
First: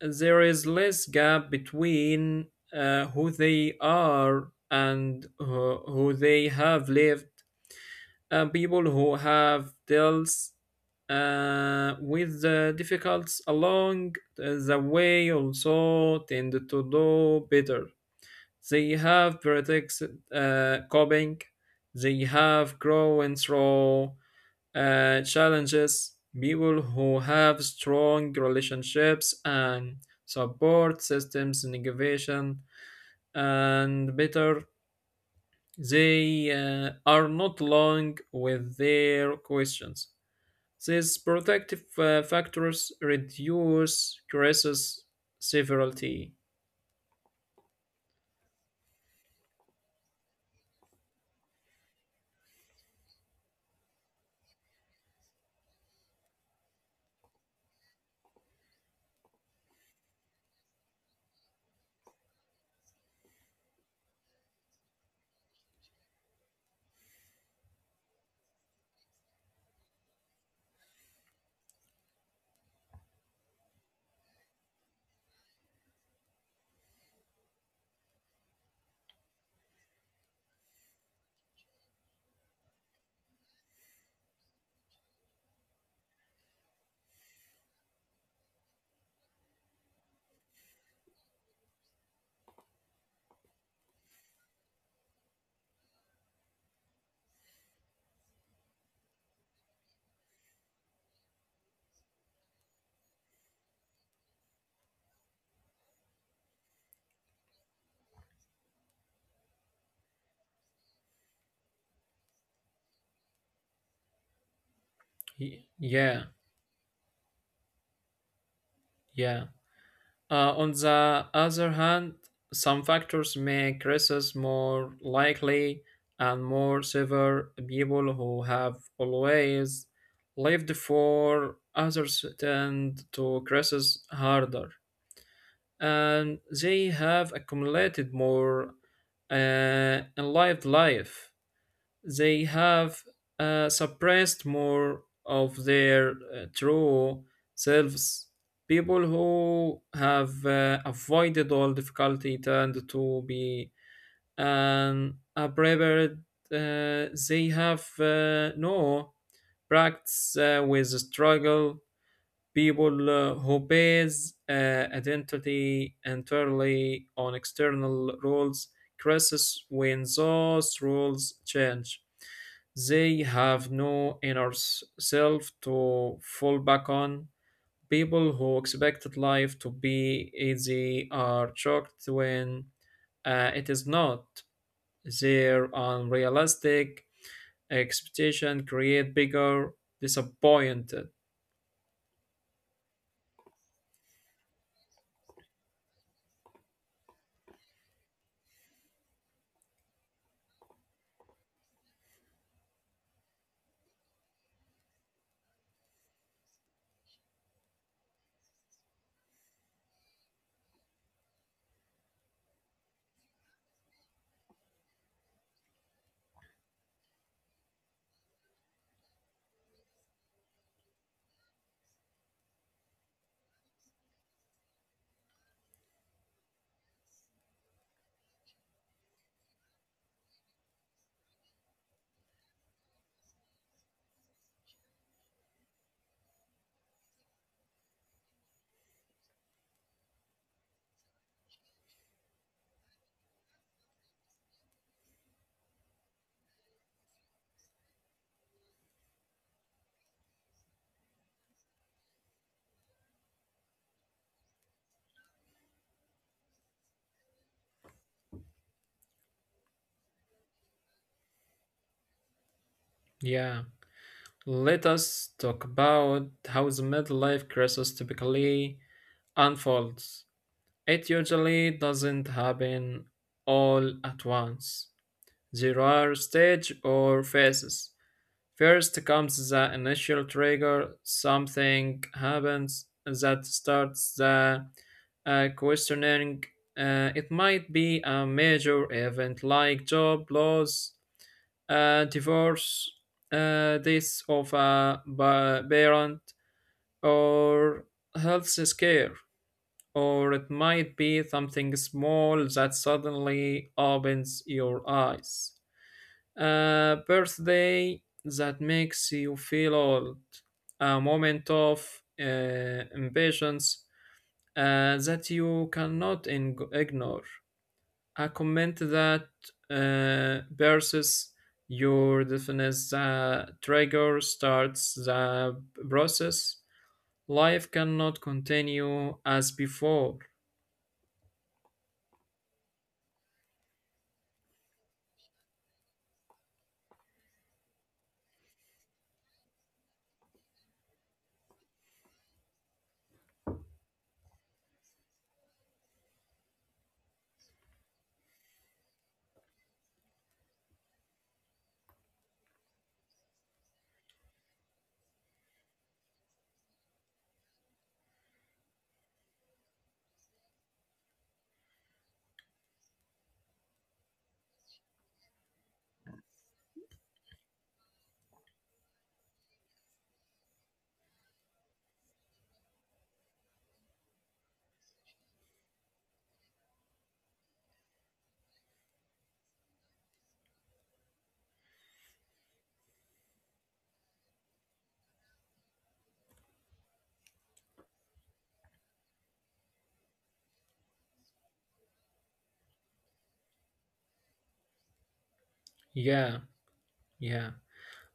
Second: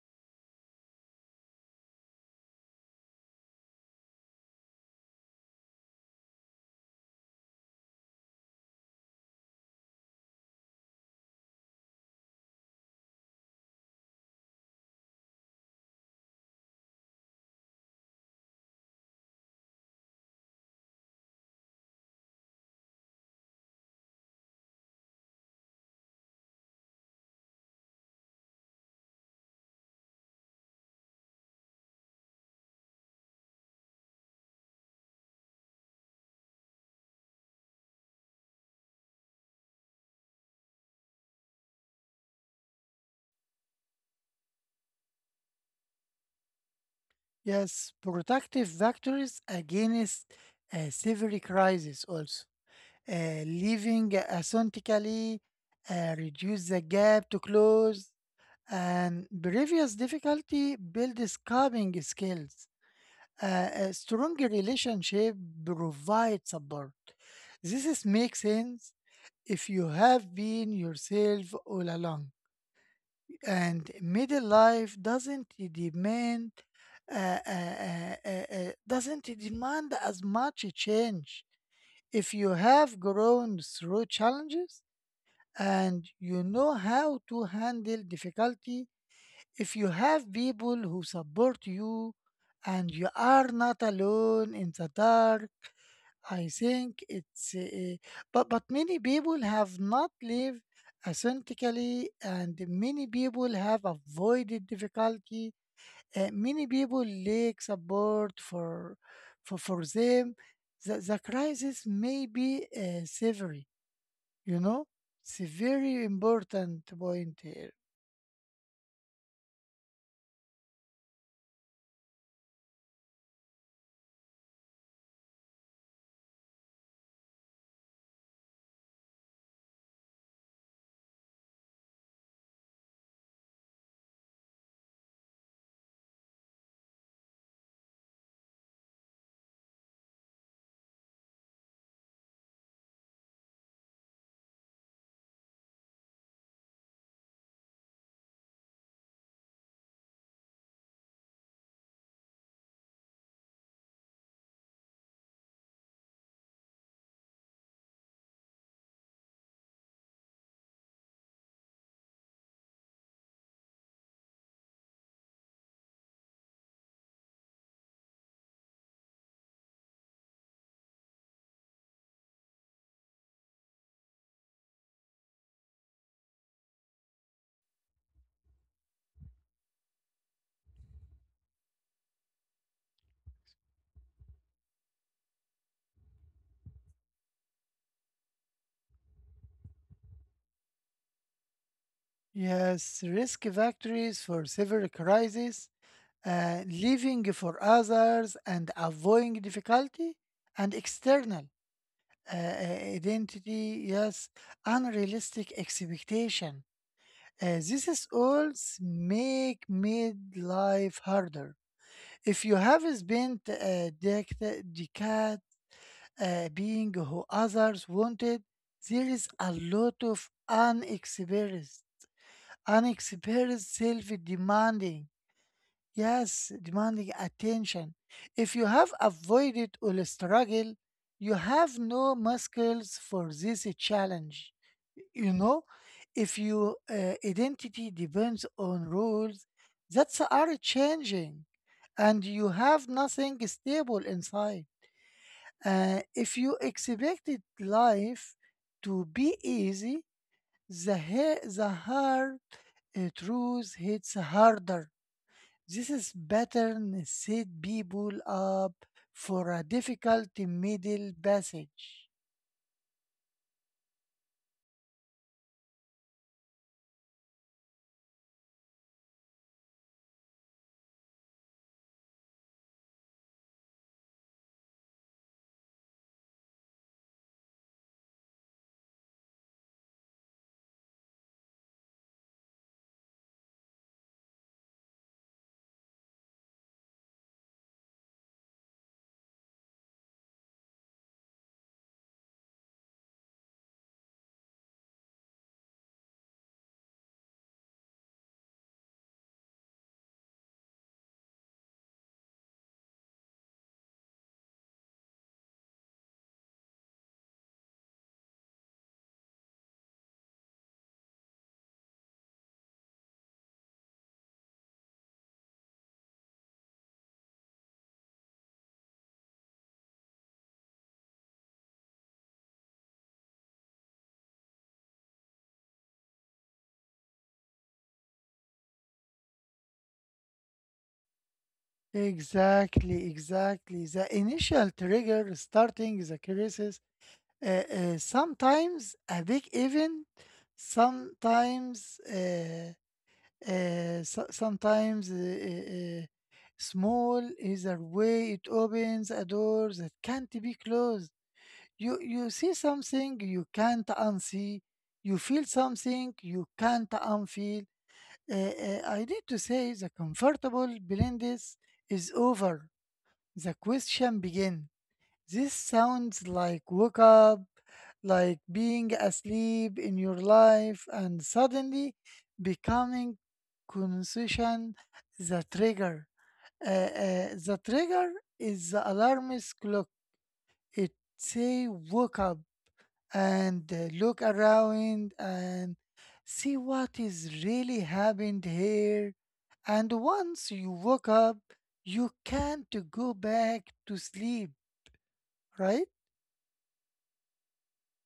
Speaker 2: there is less gap between who they are and who they have lived people who have dealt with the difficulties along the way also tend to do better. They have practiced coping, they have grown through challenges. People who have strong relationships and support systems, innovation, and better, they are not long with their questions these protective factors reduce crisis severity.
Speaker 1: Yes, protective factors against severe crisis also. Living authentically reduce the gap to close, and previous difficulty builds coping skills. A strong relationship provides support. This is makes sense if you have been yourself all along. And middle life uh, uh, uh, uh, doesn't demand as much change. If you have grown through challenges and you know how to handle difficulty, if you have people who support you and you are not alone in the dark, I think it's but many people have not lived authentically, and many people have avoided difficulty. Many people lack support for them. The crisis may be severe, you know? It's a very
Speaker 2: Yeah,
Speaker 1: important point here.
Speaker 2: yeah. On the other hand, some factors make crises more likely and more severe. People who have always lived for others tend to crisis harder, and they have accumulated more enlivened life. They have suppressed more of their true selves. People who have avoided all difficulty tend to be an unprepared. They have no practice with struggle people who base identity entirely on external rules crisis when those rules change they have no inner self to fall back on people who expected life to be easy are shocked when it is not their unrealistic expectation create bigger disappointed
Speaker 1: Yes, risk factories for severe crises, living for others and avoiding difficulty, and external identity, yes, unrealistic expectation. This is all make midlife harder. If you have spent a decade being who others wanted, there is a lot of unexperienced. Unexperienced, self demanding. Yes, demanding attention. If you have avoided or struggle, you have no muscles for this challenge. You know, if your identity depends on rules that are changing and you have nothing stable inside. If you expected life to be easy, the hard truth hits harder. This is pattern set people up for a difficult middle passage.
Speaker 2: yeah. Let us talk about how the midlife crisis typically unfolds. It usually doesn't happen all at once. There are stages or phases. First comes the initial trigger, something happens that starts the questioning. It might be a major event like job loss, divorce, death of a parent, or health scare, or it might be something small that suddenly opens your eyes. A birthday that makes you feel old, a moment of impatience that you cannot ignore. I comment that versus your defines the trigger starts the process. Life cannot continue as before.
Speaker 1: Exactly, exactly. The initial trigger starting the crisis, sometimes a big event, sometimes uh, so- sometimes uh, uh, uh, small. Either way, it opens a door that can't be closed. You see something you can't unsee, you feel something you can't unfeel. I need to say the comfortable blindness is over, the question begin. This sounds like wake up, like being asleep in your life and suddenly becoming conscious. The trigger Uh, uh, the trigger is the alarmist clock. It say wake up and look around and see what is really happened here. And once you woke up, you can't go back to sleep, right?
Speaker 2: Yeah, yeah.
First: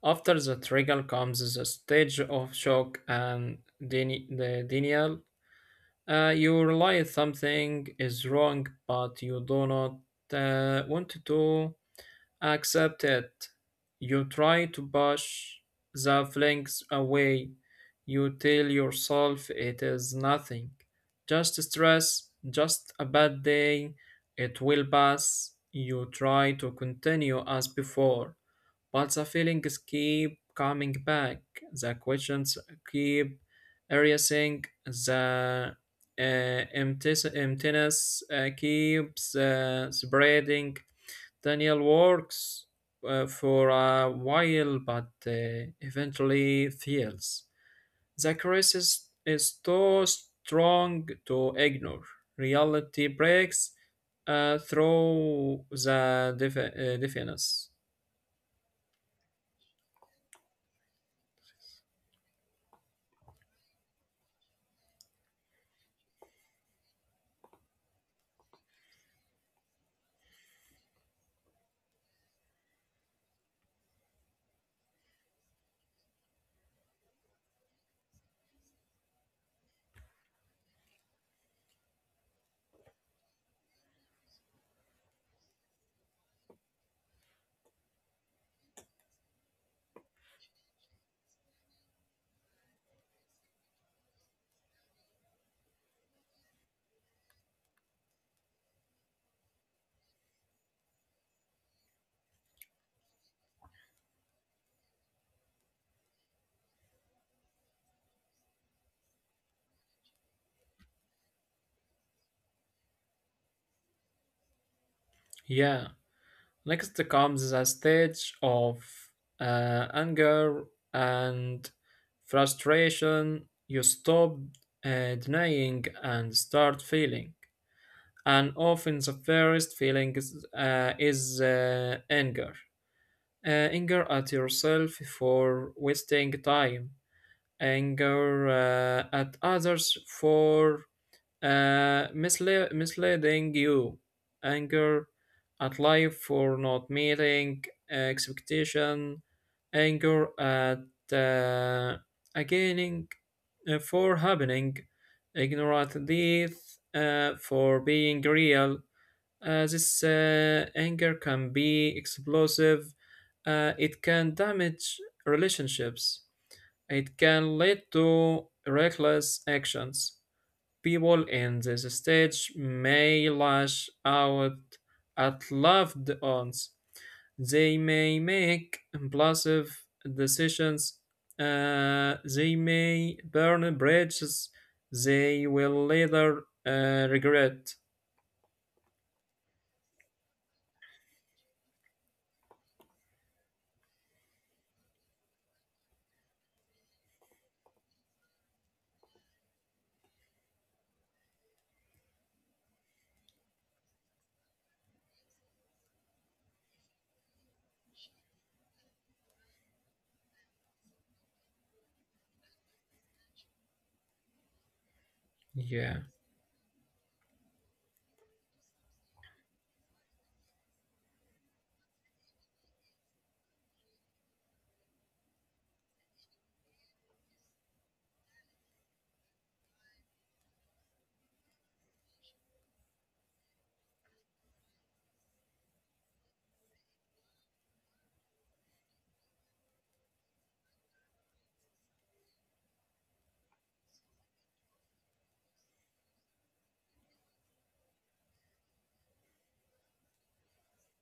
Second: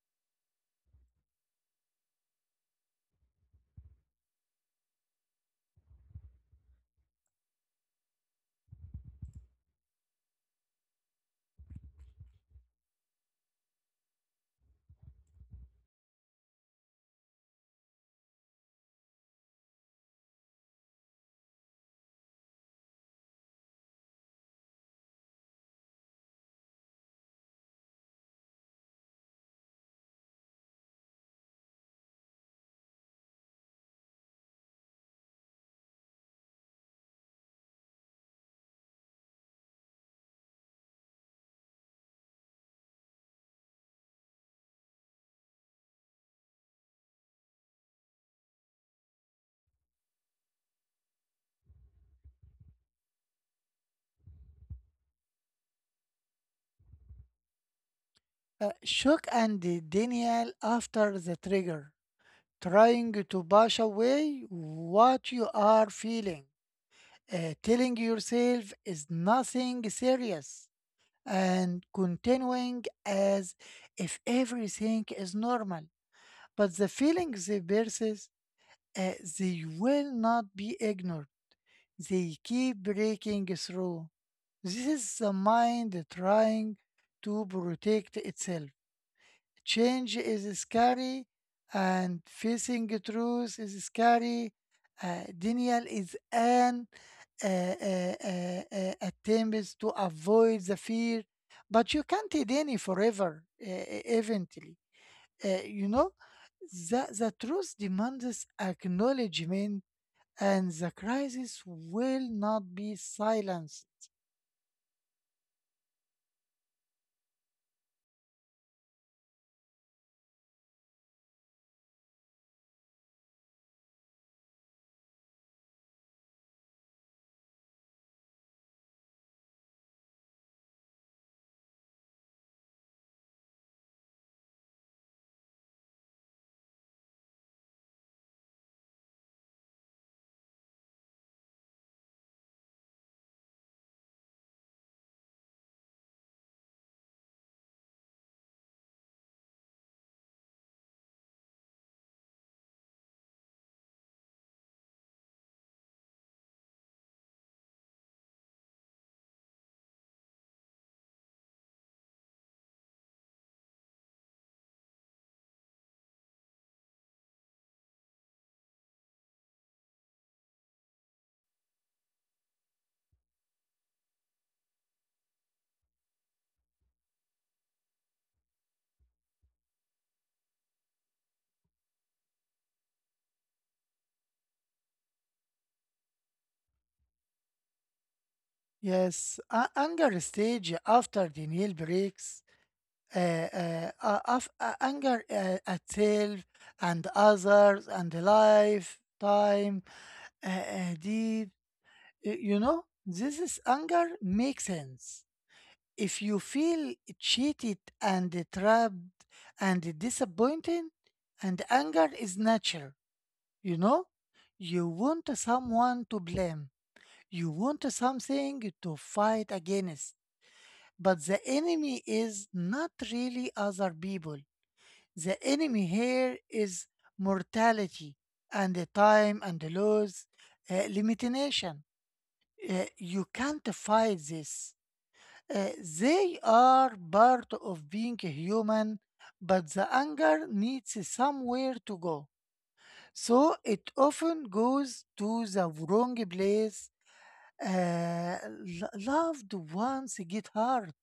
Speaker 2: After the trigger comes the stage of shock and the denial. You realize something is wrong, but you do not want to. Accept it. You try to push the feelings away. You tell yourself it is nothing. Just stress, just a bad day. It will pass. You try to continue as before. But the feelings keep coming back. The questions keep erasing. The emptiness keeps spreading. Daniel works for a while but eventually fails. The crisis is too strong to ignore. Reality breaks through the defi defense.
Speaker 1: Shock and Daniel after the trigger, trying to push away what you are feeling, telling yourself is nothing serious, and continuing as if everything is normal. But the feelings they persist, uh, they will not be ignored. They keep breaking through. This is the mind trying to protect itself. Change is scary, and facing truth is scary. Denial is an attempt to avoid the fear, but you can't deny forever, uh, eventually. You know, the truth demands acknowledgement, and the crisis will not be silenced.
Speaker 2: Yeah. Next comes the stage of anger and frustration. You stop denying and start feeling. And often the first feeling is anger. Anger at yourself for wasting time, anger at others for misleading you, anger at life for not meeting expectation, anger at uh, again for happening, ignorant death for being real this anger can be explosive. It can damage relationships. It can lead to reckless actions. People in this stage may lash out at loved ones. They may make impulsive decisions. They may burn bridges. They will later regret.
Speaker 1: Yes, anger stage after the nail breaks, uh, anger at self and others and life, time, deed. You know, this is anger makes sense. If you feel cheated and trapped and disappointed, and anger is natural, you know. You want
Speaker 2: Yeah,
Speaker 1: someone to blame, you want something to fight against, but the enemy is not really other people. The enemy here is mortality and the time and the laws limitation. Uh, you can't fight this, uh, they are part of being human, but the anger needs somewhere to go. So it often goes to the wrong place. Uh, Loved ones get hurt,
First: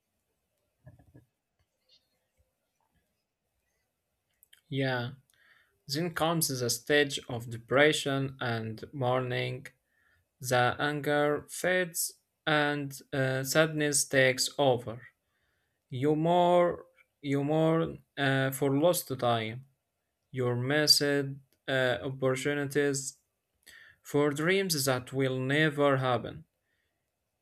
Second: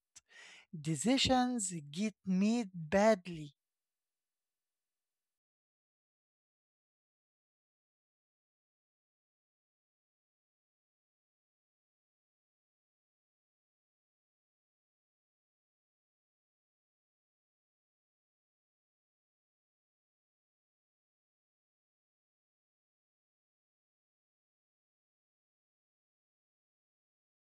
Speaker 1: decisions get made badly.
Speaker 2: yeah. Then comes the stage of depression and mourning. The anger fades and sadness takes over. You mourn, you mourn for lost time, your missed opportunities, for dreams that will never happen,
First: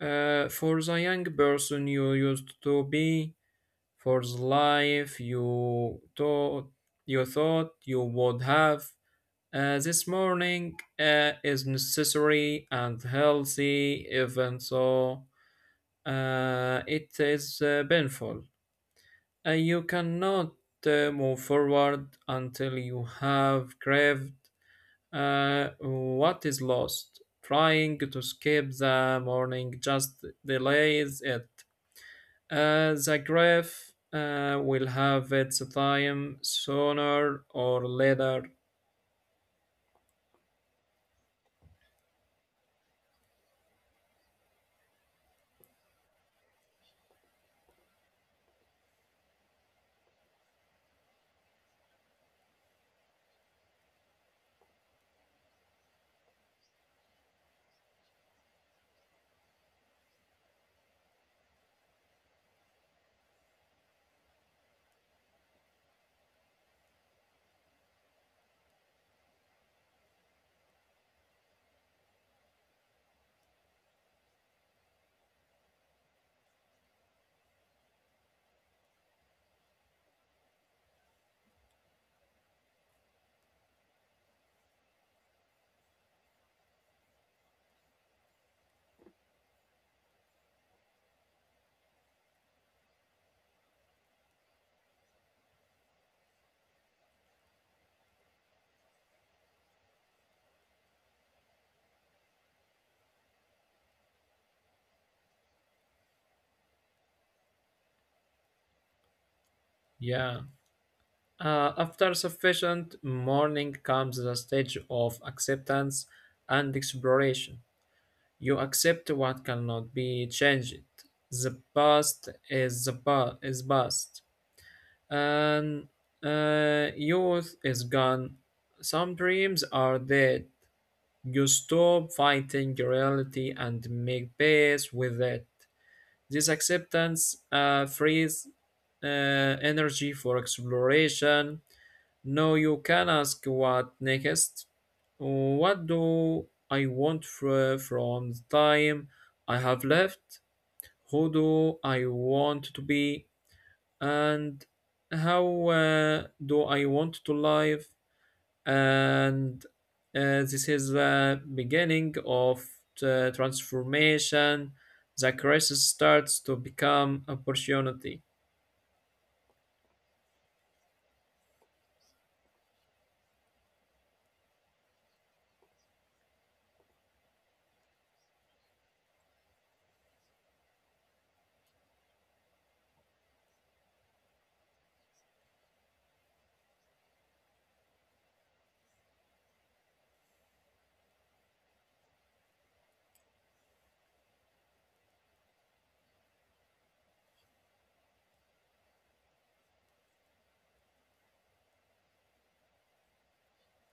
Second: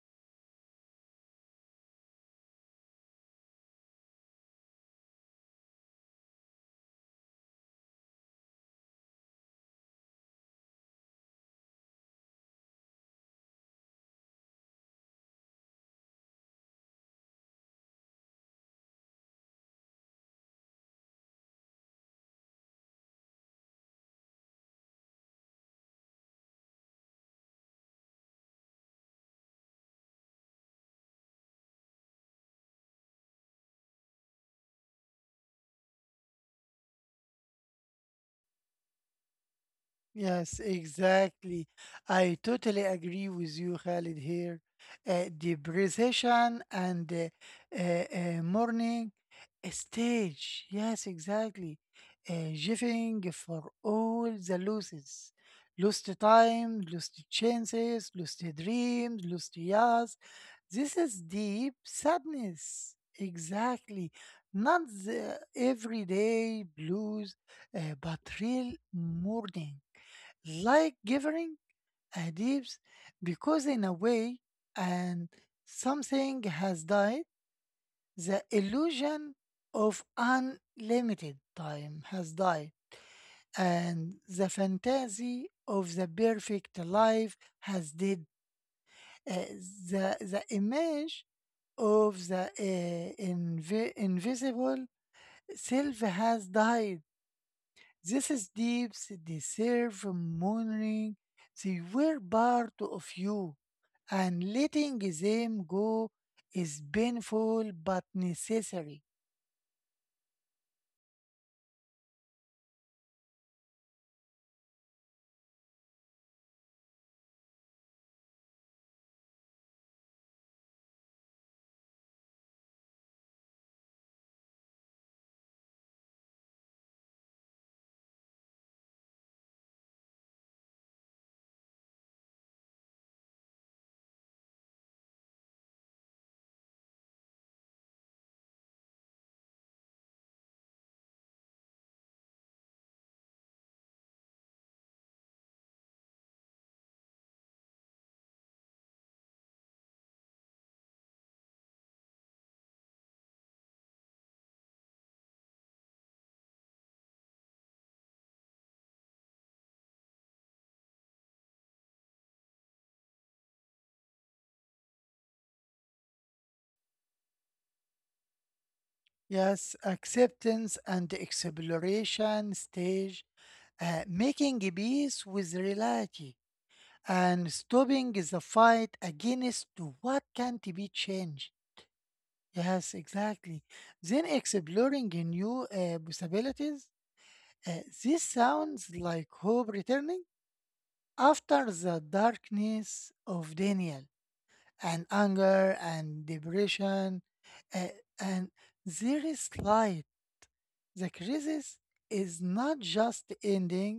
Speaker 2: for the young person you used to be, for the life you thought you would have. This morning is necessary and healthy, even though it is painful. You cannot move forward until you have craved what is lost. Trying to skip the morning just delays it. The grave will have its time sooner or later.
Speaker 1: Yes, exactly. I totally agree with you, Khalid, here. The precision and the morning stage. Yes, exactly. Giving for all the losses. Lost time, lost chances, lost dreams, lost years. This is deep sadness. Exactly. Not the everyday blues, but real mourning like giving a, because in a way, and something has died. The illusion of unlimited time has died, and the fantasy of the perfect life has did. Uh, the, the image of the invisible self has died. This is deep deserve mourning. They were part of you, and letting them go is painful but necessary.
Speaker 2: Yeah. After sufficient mourning comes the stage of acceptance and exploration. You accept what cannot be changed. The past is past, and youth is gone. Some dreams are dead. You stop fighting reality and make peace with it. This acceptance frees energy for exploration no, you can ask what next. What do I want from the time I have left? Who do I want to be? And how do I want to live? And this is the beginning of the transformation. The crisis starts to become opportunity.
Speaker 1: Yes, acceptance and exploration stage, making peace with reality and stopping the fight against what can't be changed. Yes, exactly. Then exploring new possibilities. This sounds like hope returning after the darkness of Daniel and anger and depression. uh, and there is light. The crisis is not just ending,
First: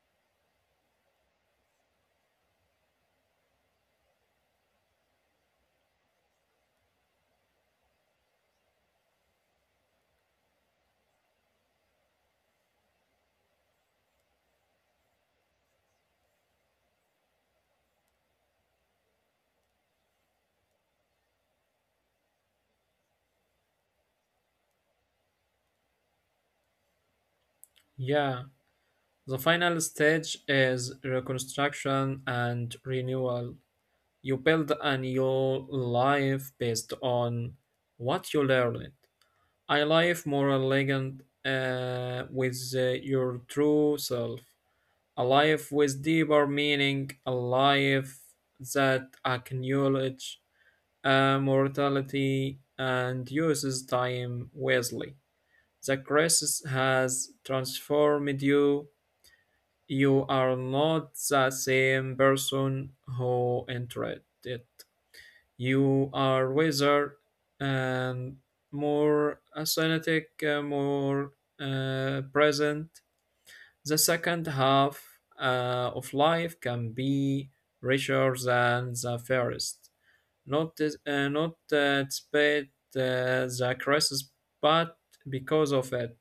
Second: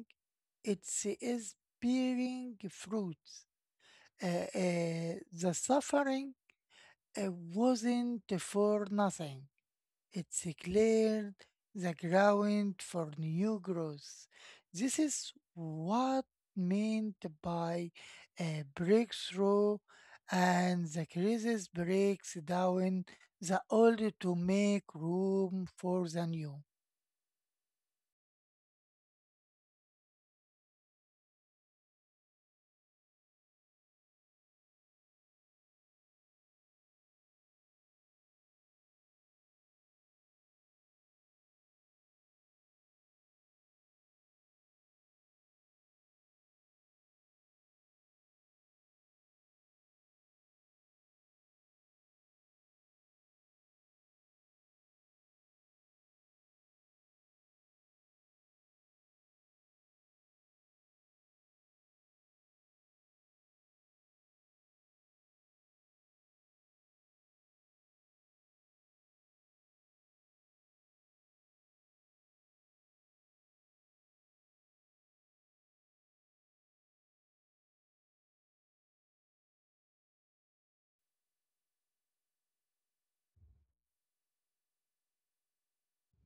Speaker 1: it is bearing fruit. The suffering wasn't for nothing. It's cleared the ground for new growth. This is what meant by a breakthrough, and the crisis breaks down the old to make room for the new.
Speaker 2: Yeah. The final stage is reconstruction and renewal. You build a new life based on what you learned. A life more elegant with your true self. A life with deeper meaning. A life that acknowledges mortality and uses time wisely. The crisis has transformed you you are not the same person who entered it. You are wiser and more athletic, more present. The second half of life can be richer than the first. Not despite the crisis, but because of it,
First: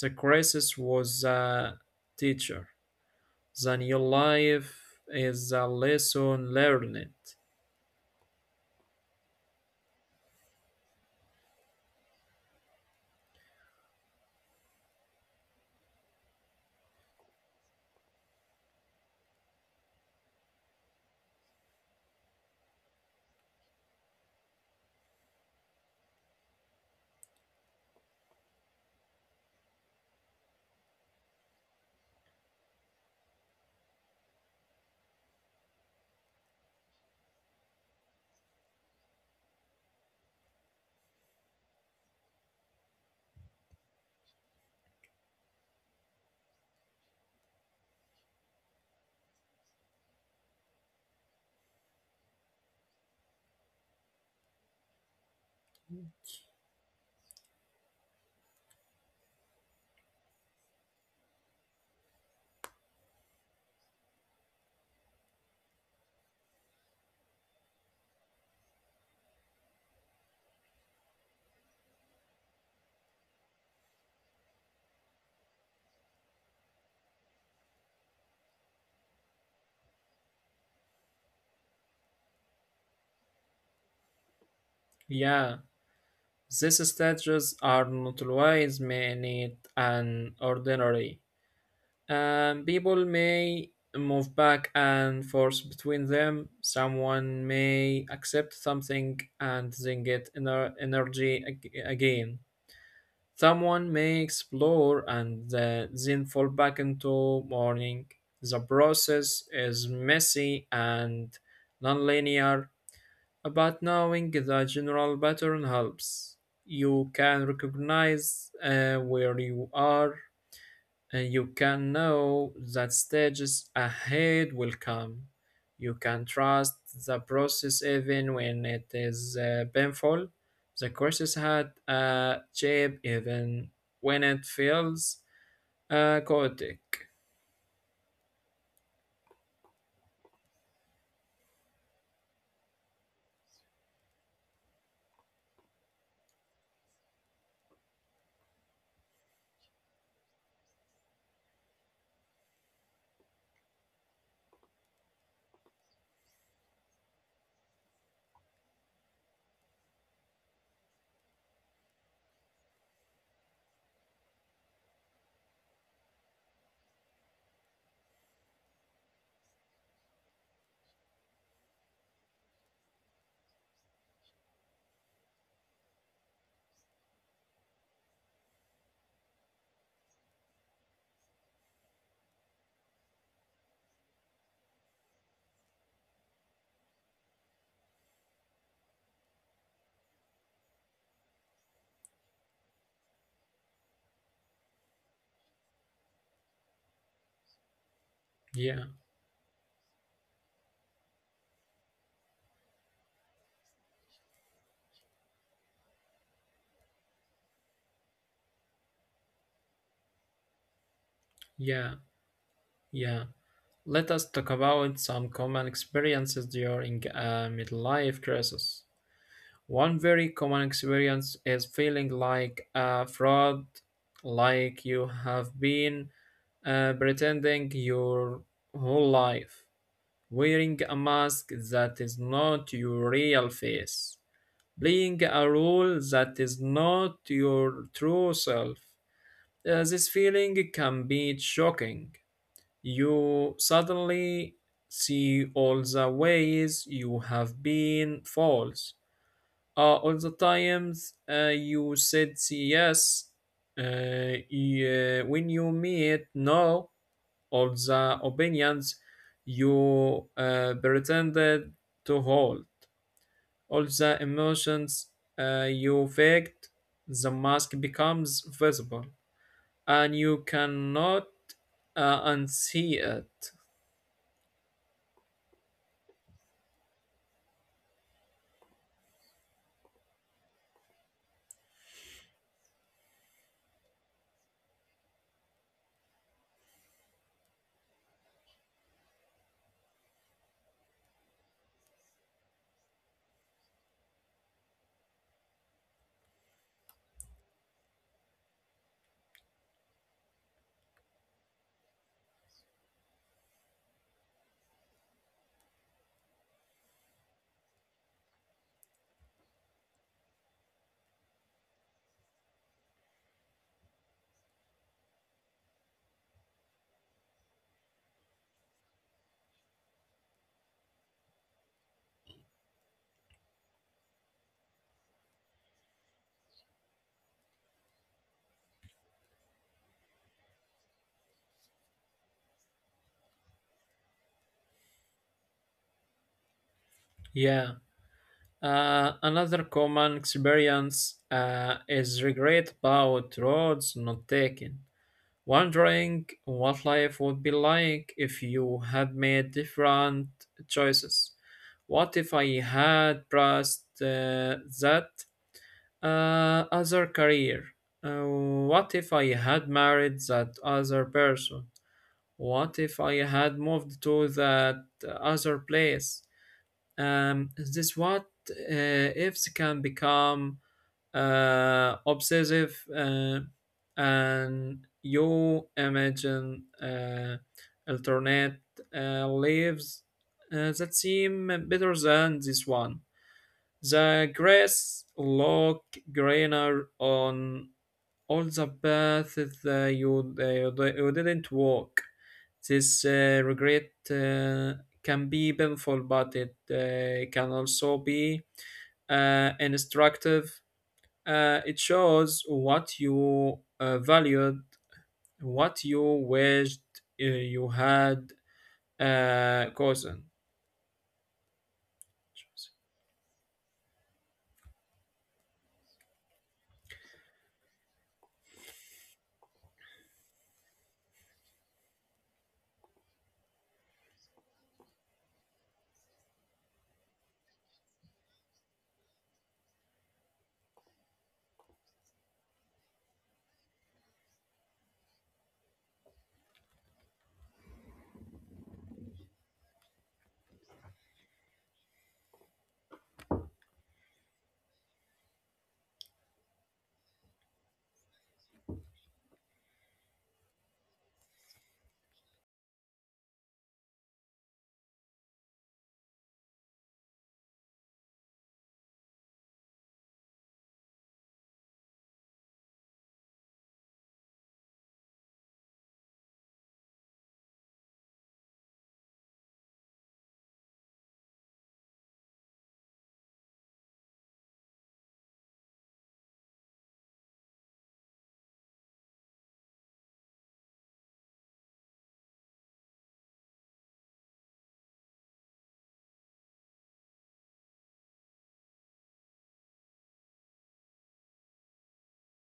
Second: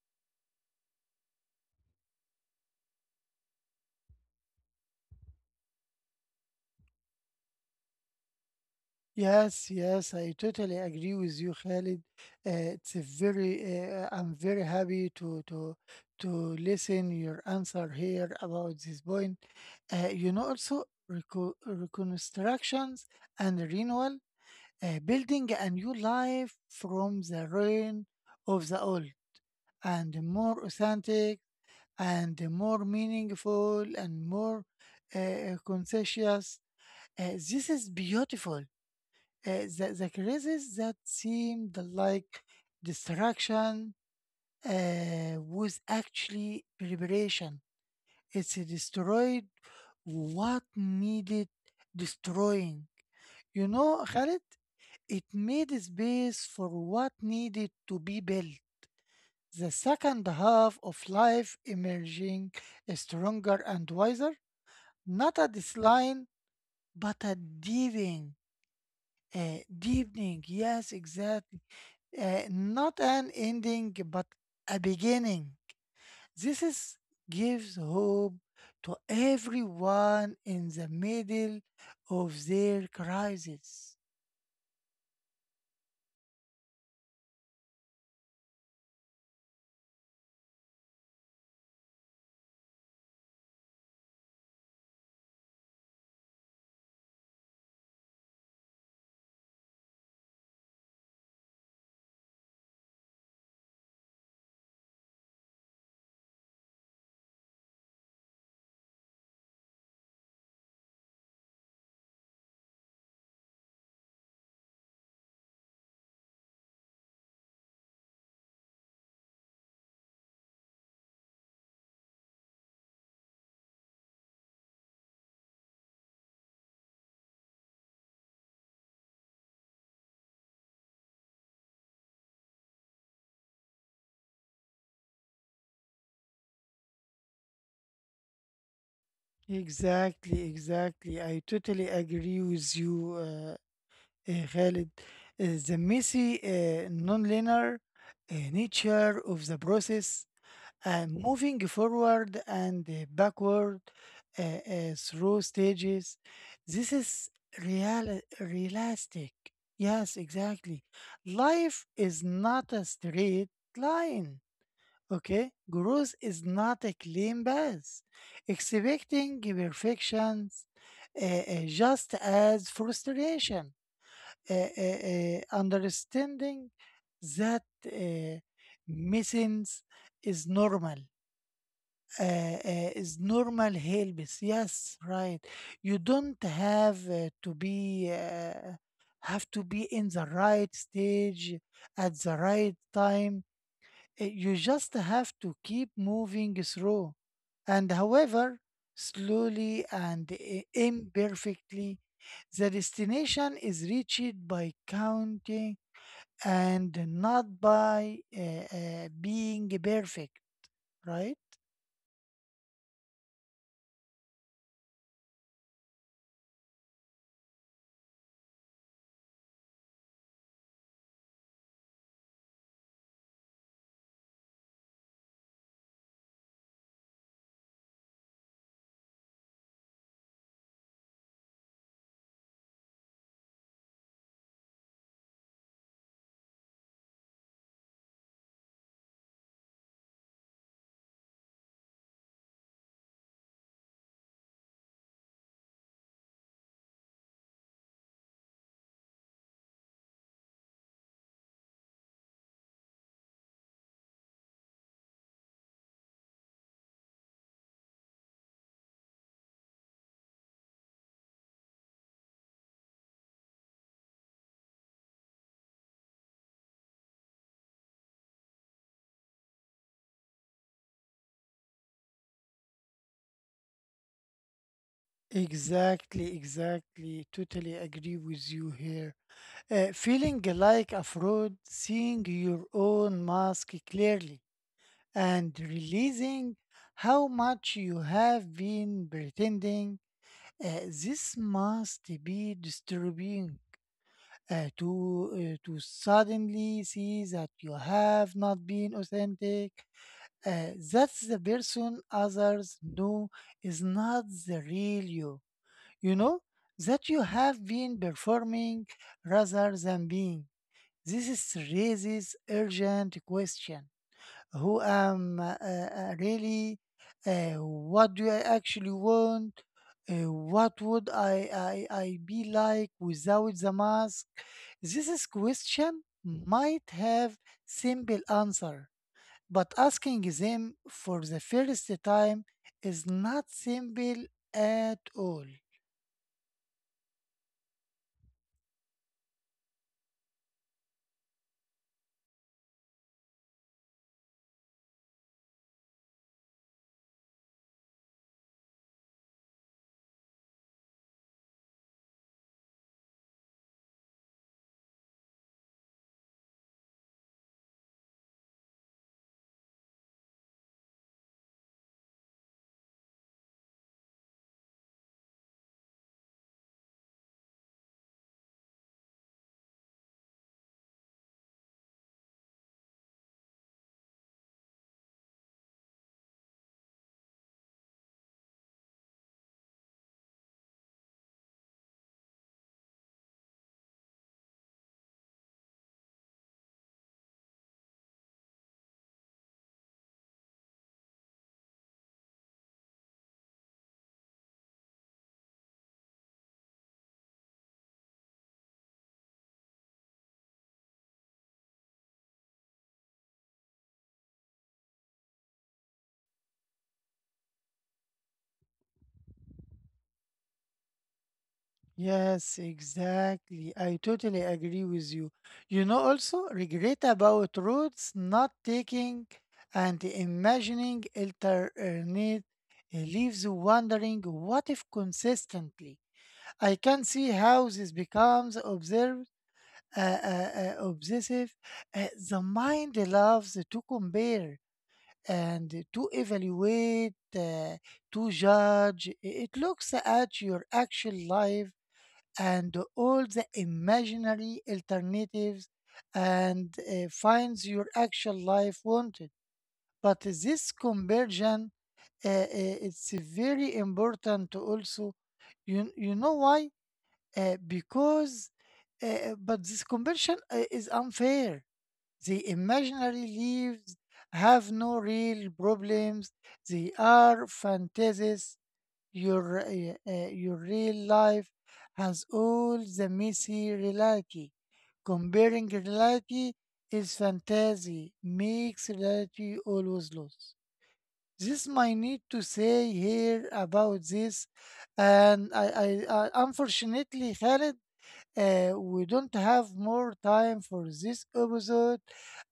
Speaker 2: the crisis was a teacher. The new life is a lesson learned.
Speaker 1: Yes, yes, I totally agree with you, Khalid. It's a very, I'm very happy to to listen your answer here about this point. You know, also reconstructions and renewal, building a new life from the ruin of the old, and more authentic, and more meaningful, and more conscious. This is beautiful. The crisis that seemed like distraction was actually preparation. It's destroyed what needed destroying. You know, Khalid, it made space for what needed to be built. The second half of life emerging stronger and wiser, not a decline, but a deepening. Deepening, yes, exactly. Not an ending, but a beginning. This is, gives hope to everyone in the middle of their crisis.
Speaker 2: Yeah, these statues are not always made and ordinary. And people may move back and forth between them. Someone may accept something and then get energy again. Someone may explore and then fall back into mourning. The process is messy and nonlinear. But knowing the general pattern helps. You can recognize where you are, and you can know that stages ahead will come. You can trust the process even when it is painful. The courses had a shape even when it feels chaotic.
Speaker 1: Exactly, exactly. I totally agree with you, Khalid. The messy, nonlinear nature of the process, and moving forward and backward uh, through stages. This is real realistic. Yes, exactly. Life is not a straight line. Okay, growth is not a clean path. Expecting perfections just as frustration. Understanding that uh, missing is normal, is normal hair. Yes, right. You don't have to be have to be in the right stage at the right time. You just have to keep moving through, and however
Speaker 2: Yeah,
Speaker 1: slowly and imperfectly, the destination is reached by counting and not by being perfect. Right?
Speaker 2: yeah, yeah. Let us talk about some common experiences during a midlife crisis. One very common experience is feeling like a fraud, like you have been pretending your whole life, wearing a mask that is not your real face, playing a role that is not your true self. This feeling can be shocking. You suddenly see all the ways you have been false all the times you said yes, yeah, when you meet no, all the opinions you pretended to hold, all the emotions you faked, the mask becomes visible, and you cannot unsee it.
Speaker 1: Exactly, exactly. Totally agree with you here. Feeling like a fraud, seeing your own mask clearly, and realizing how much you have been pretending, this must be disturbing. To to suddenly see that you have not been authentic, that's the person others know is not the real you, you know, that you have been performing rather than being. This is raises urgent question. Who am really? What do I actually want? What would I be like without the mask? This is question might have simple answer, but asking them for the first time is not simple at all.
Speaker 2: Yeah. Another common experience is regret about roads not taken. Wondering what life would be like if you had made different choices. What if I had pressed that other career? What if I had married that other person? What if I had moved to that other place? This what ifs can become obsessive and you imagine alternate lives that seem better than this one. The grass look greener on all the paths that you didn't walk. This regret can be painful, but it can also be instructive it shows what you valued, what you wished you had, cousin.
Speaker 1: Yes, exactly. I totally agree with you. You know, also regret about roads not taking, and imagining alternate leaves wondering what if consistently. I can see how this becomes observed, obsessive. The mind loves to compare and to evaluate, uh, to judge. It looks at your actual life and all the imaginary alternatives, and finds your actual life wanted. But this conversion, it's very important to also, you know why? Because, but this conversion is unfair. The imaginary leaves have no real problems. They are fantasies, your, your real life has all the messy reality. Comparing reality is fantasy, makes reality always loose. This might need to say here about this, and I unfortunately, Khaled, we don't have more time for this episode.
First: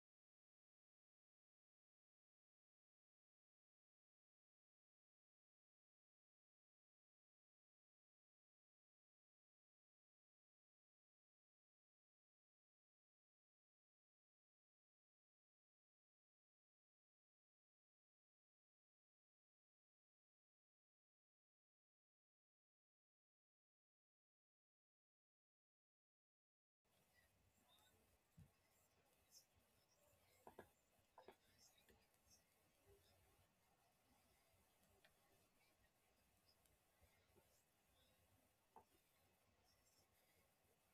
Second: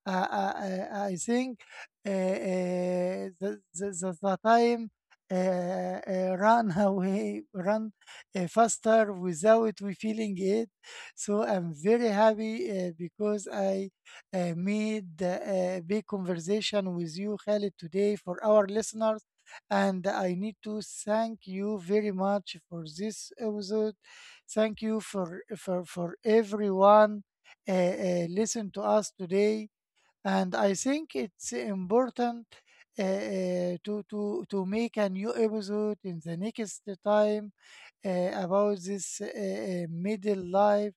Speaker 1: uh, uh, I think the time run away, run faster without we feeling it. So I'm very happy because I made a big conversation with you, Khalid, today for our listeners. And I need to thank you very much for this episode. Thank you for for everyone listen to us today. And I think it's important to to make a new episode in the next time about this middle life.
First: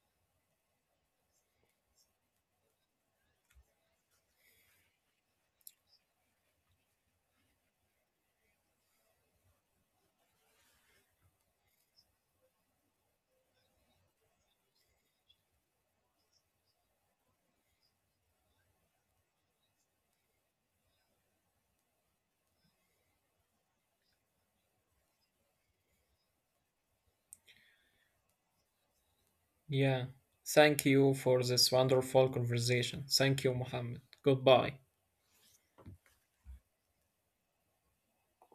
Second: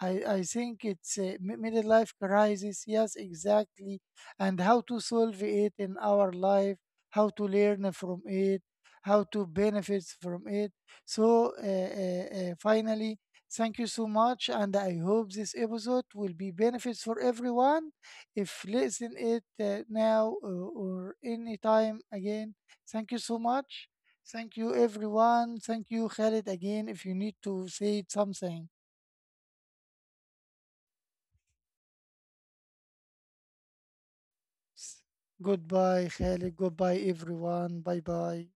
Speaker 1: I think it's a middle life crisis. Yes, exactly. And how to solve it in our life, how to learn from it, how to benefit from it. So, finally, thank you so much. And I hope this episode will be benefits for everyone. If listen it now, or any time again, thank you so much. Thank you, everyone. Thank you, Khalid, again. If you need to say something,
Speaker 2: Yeah. Thank you for this wonderful conversation. Thank you, Mohammed. Goodbye.
Speaker 1: goodbye, Khalid. Goodbye, everyone. Bye bye.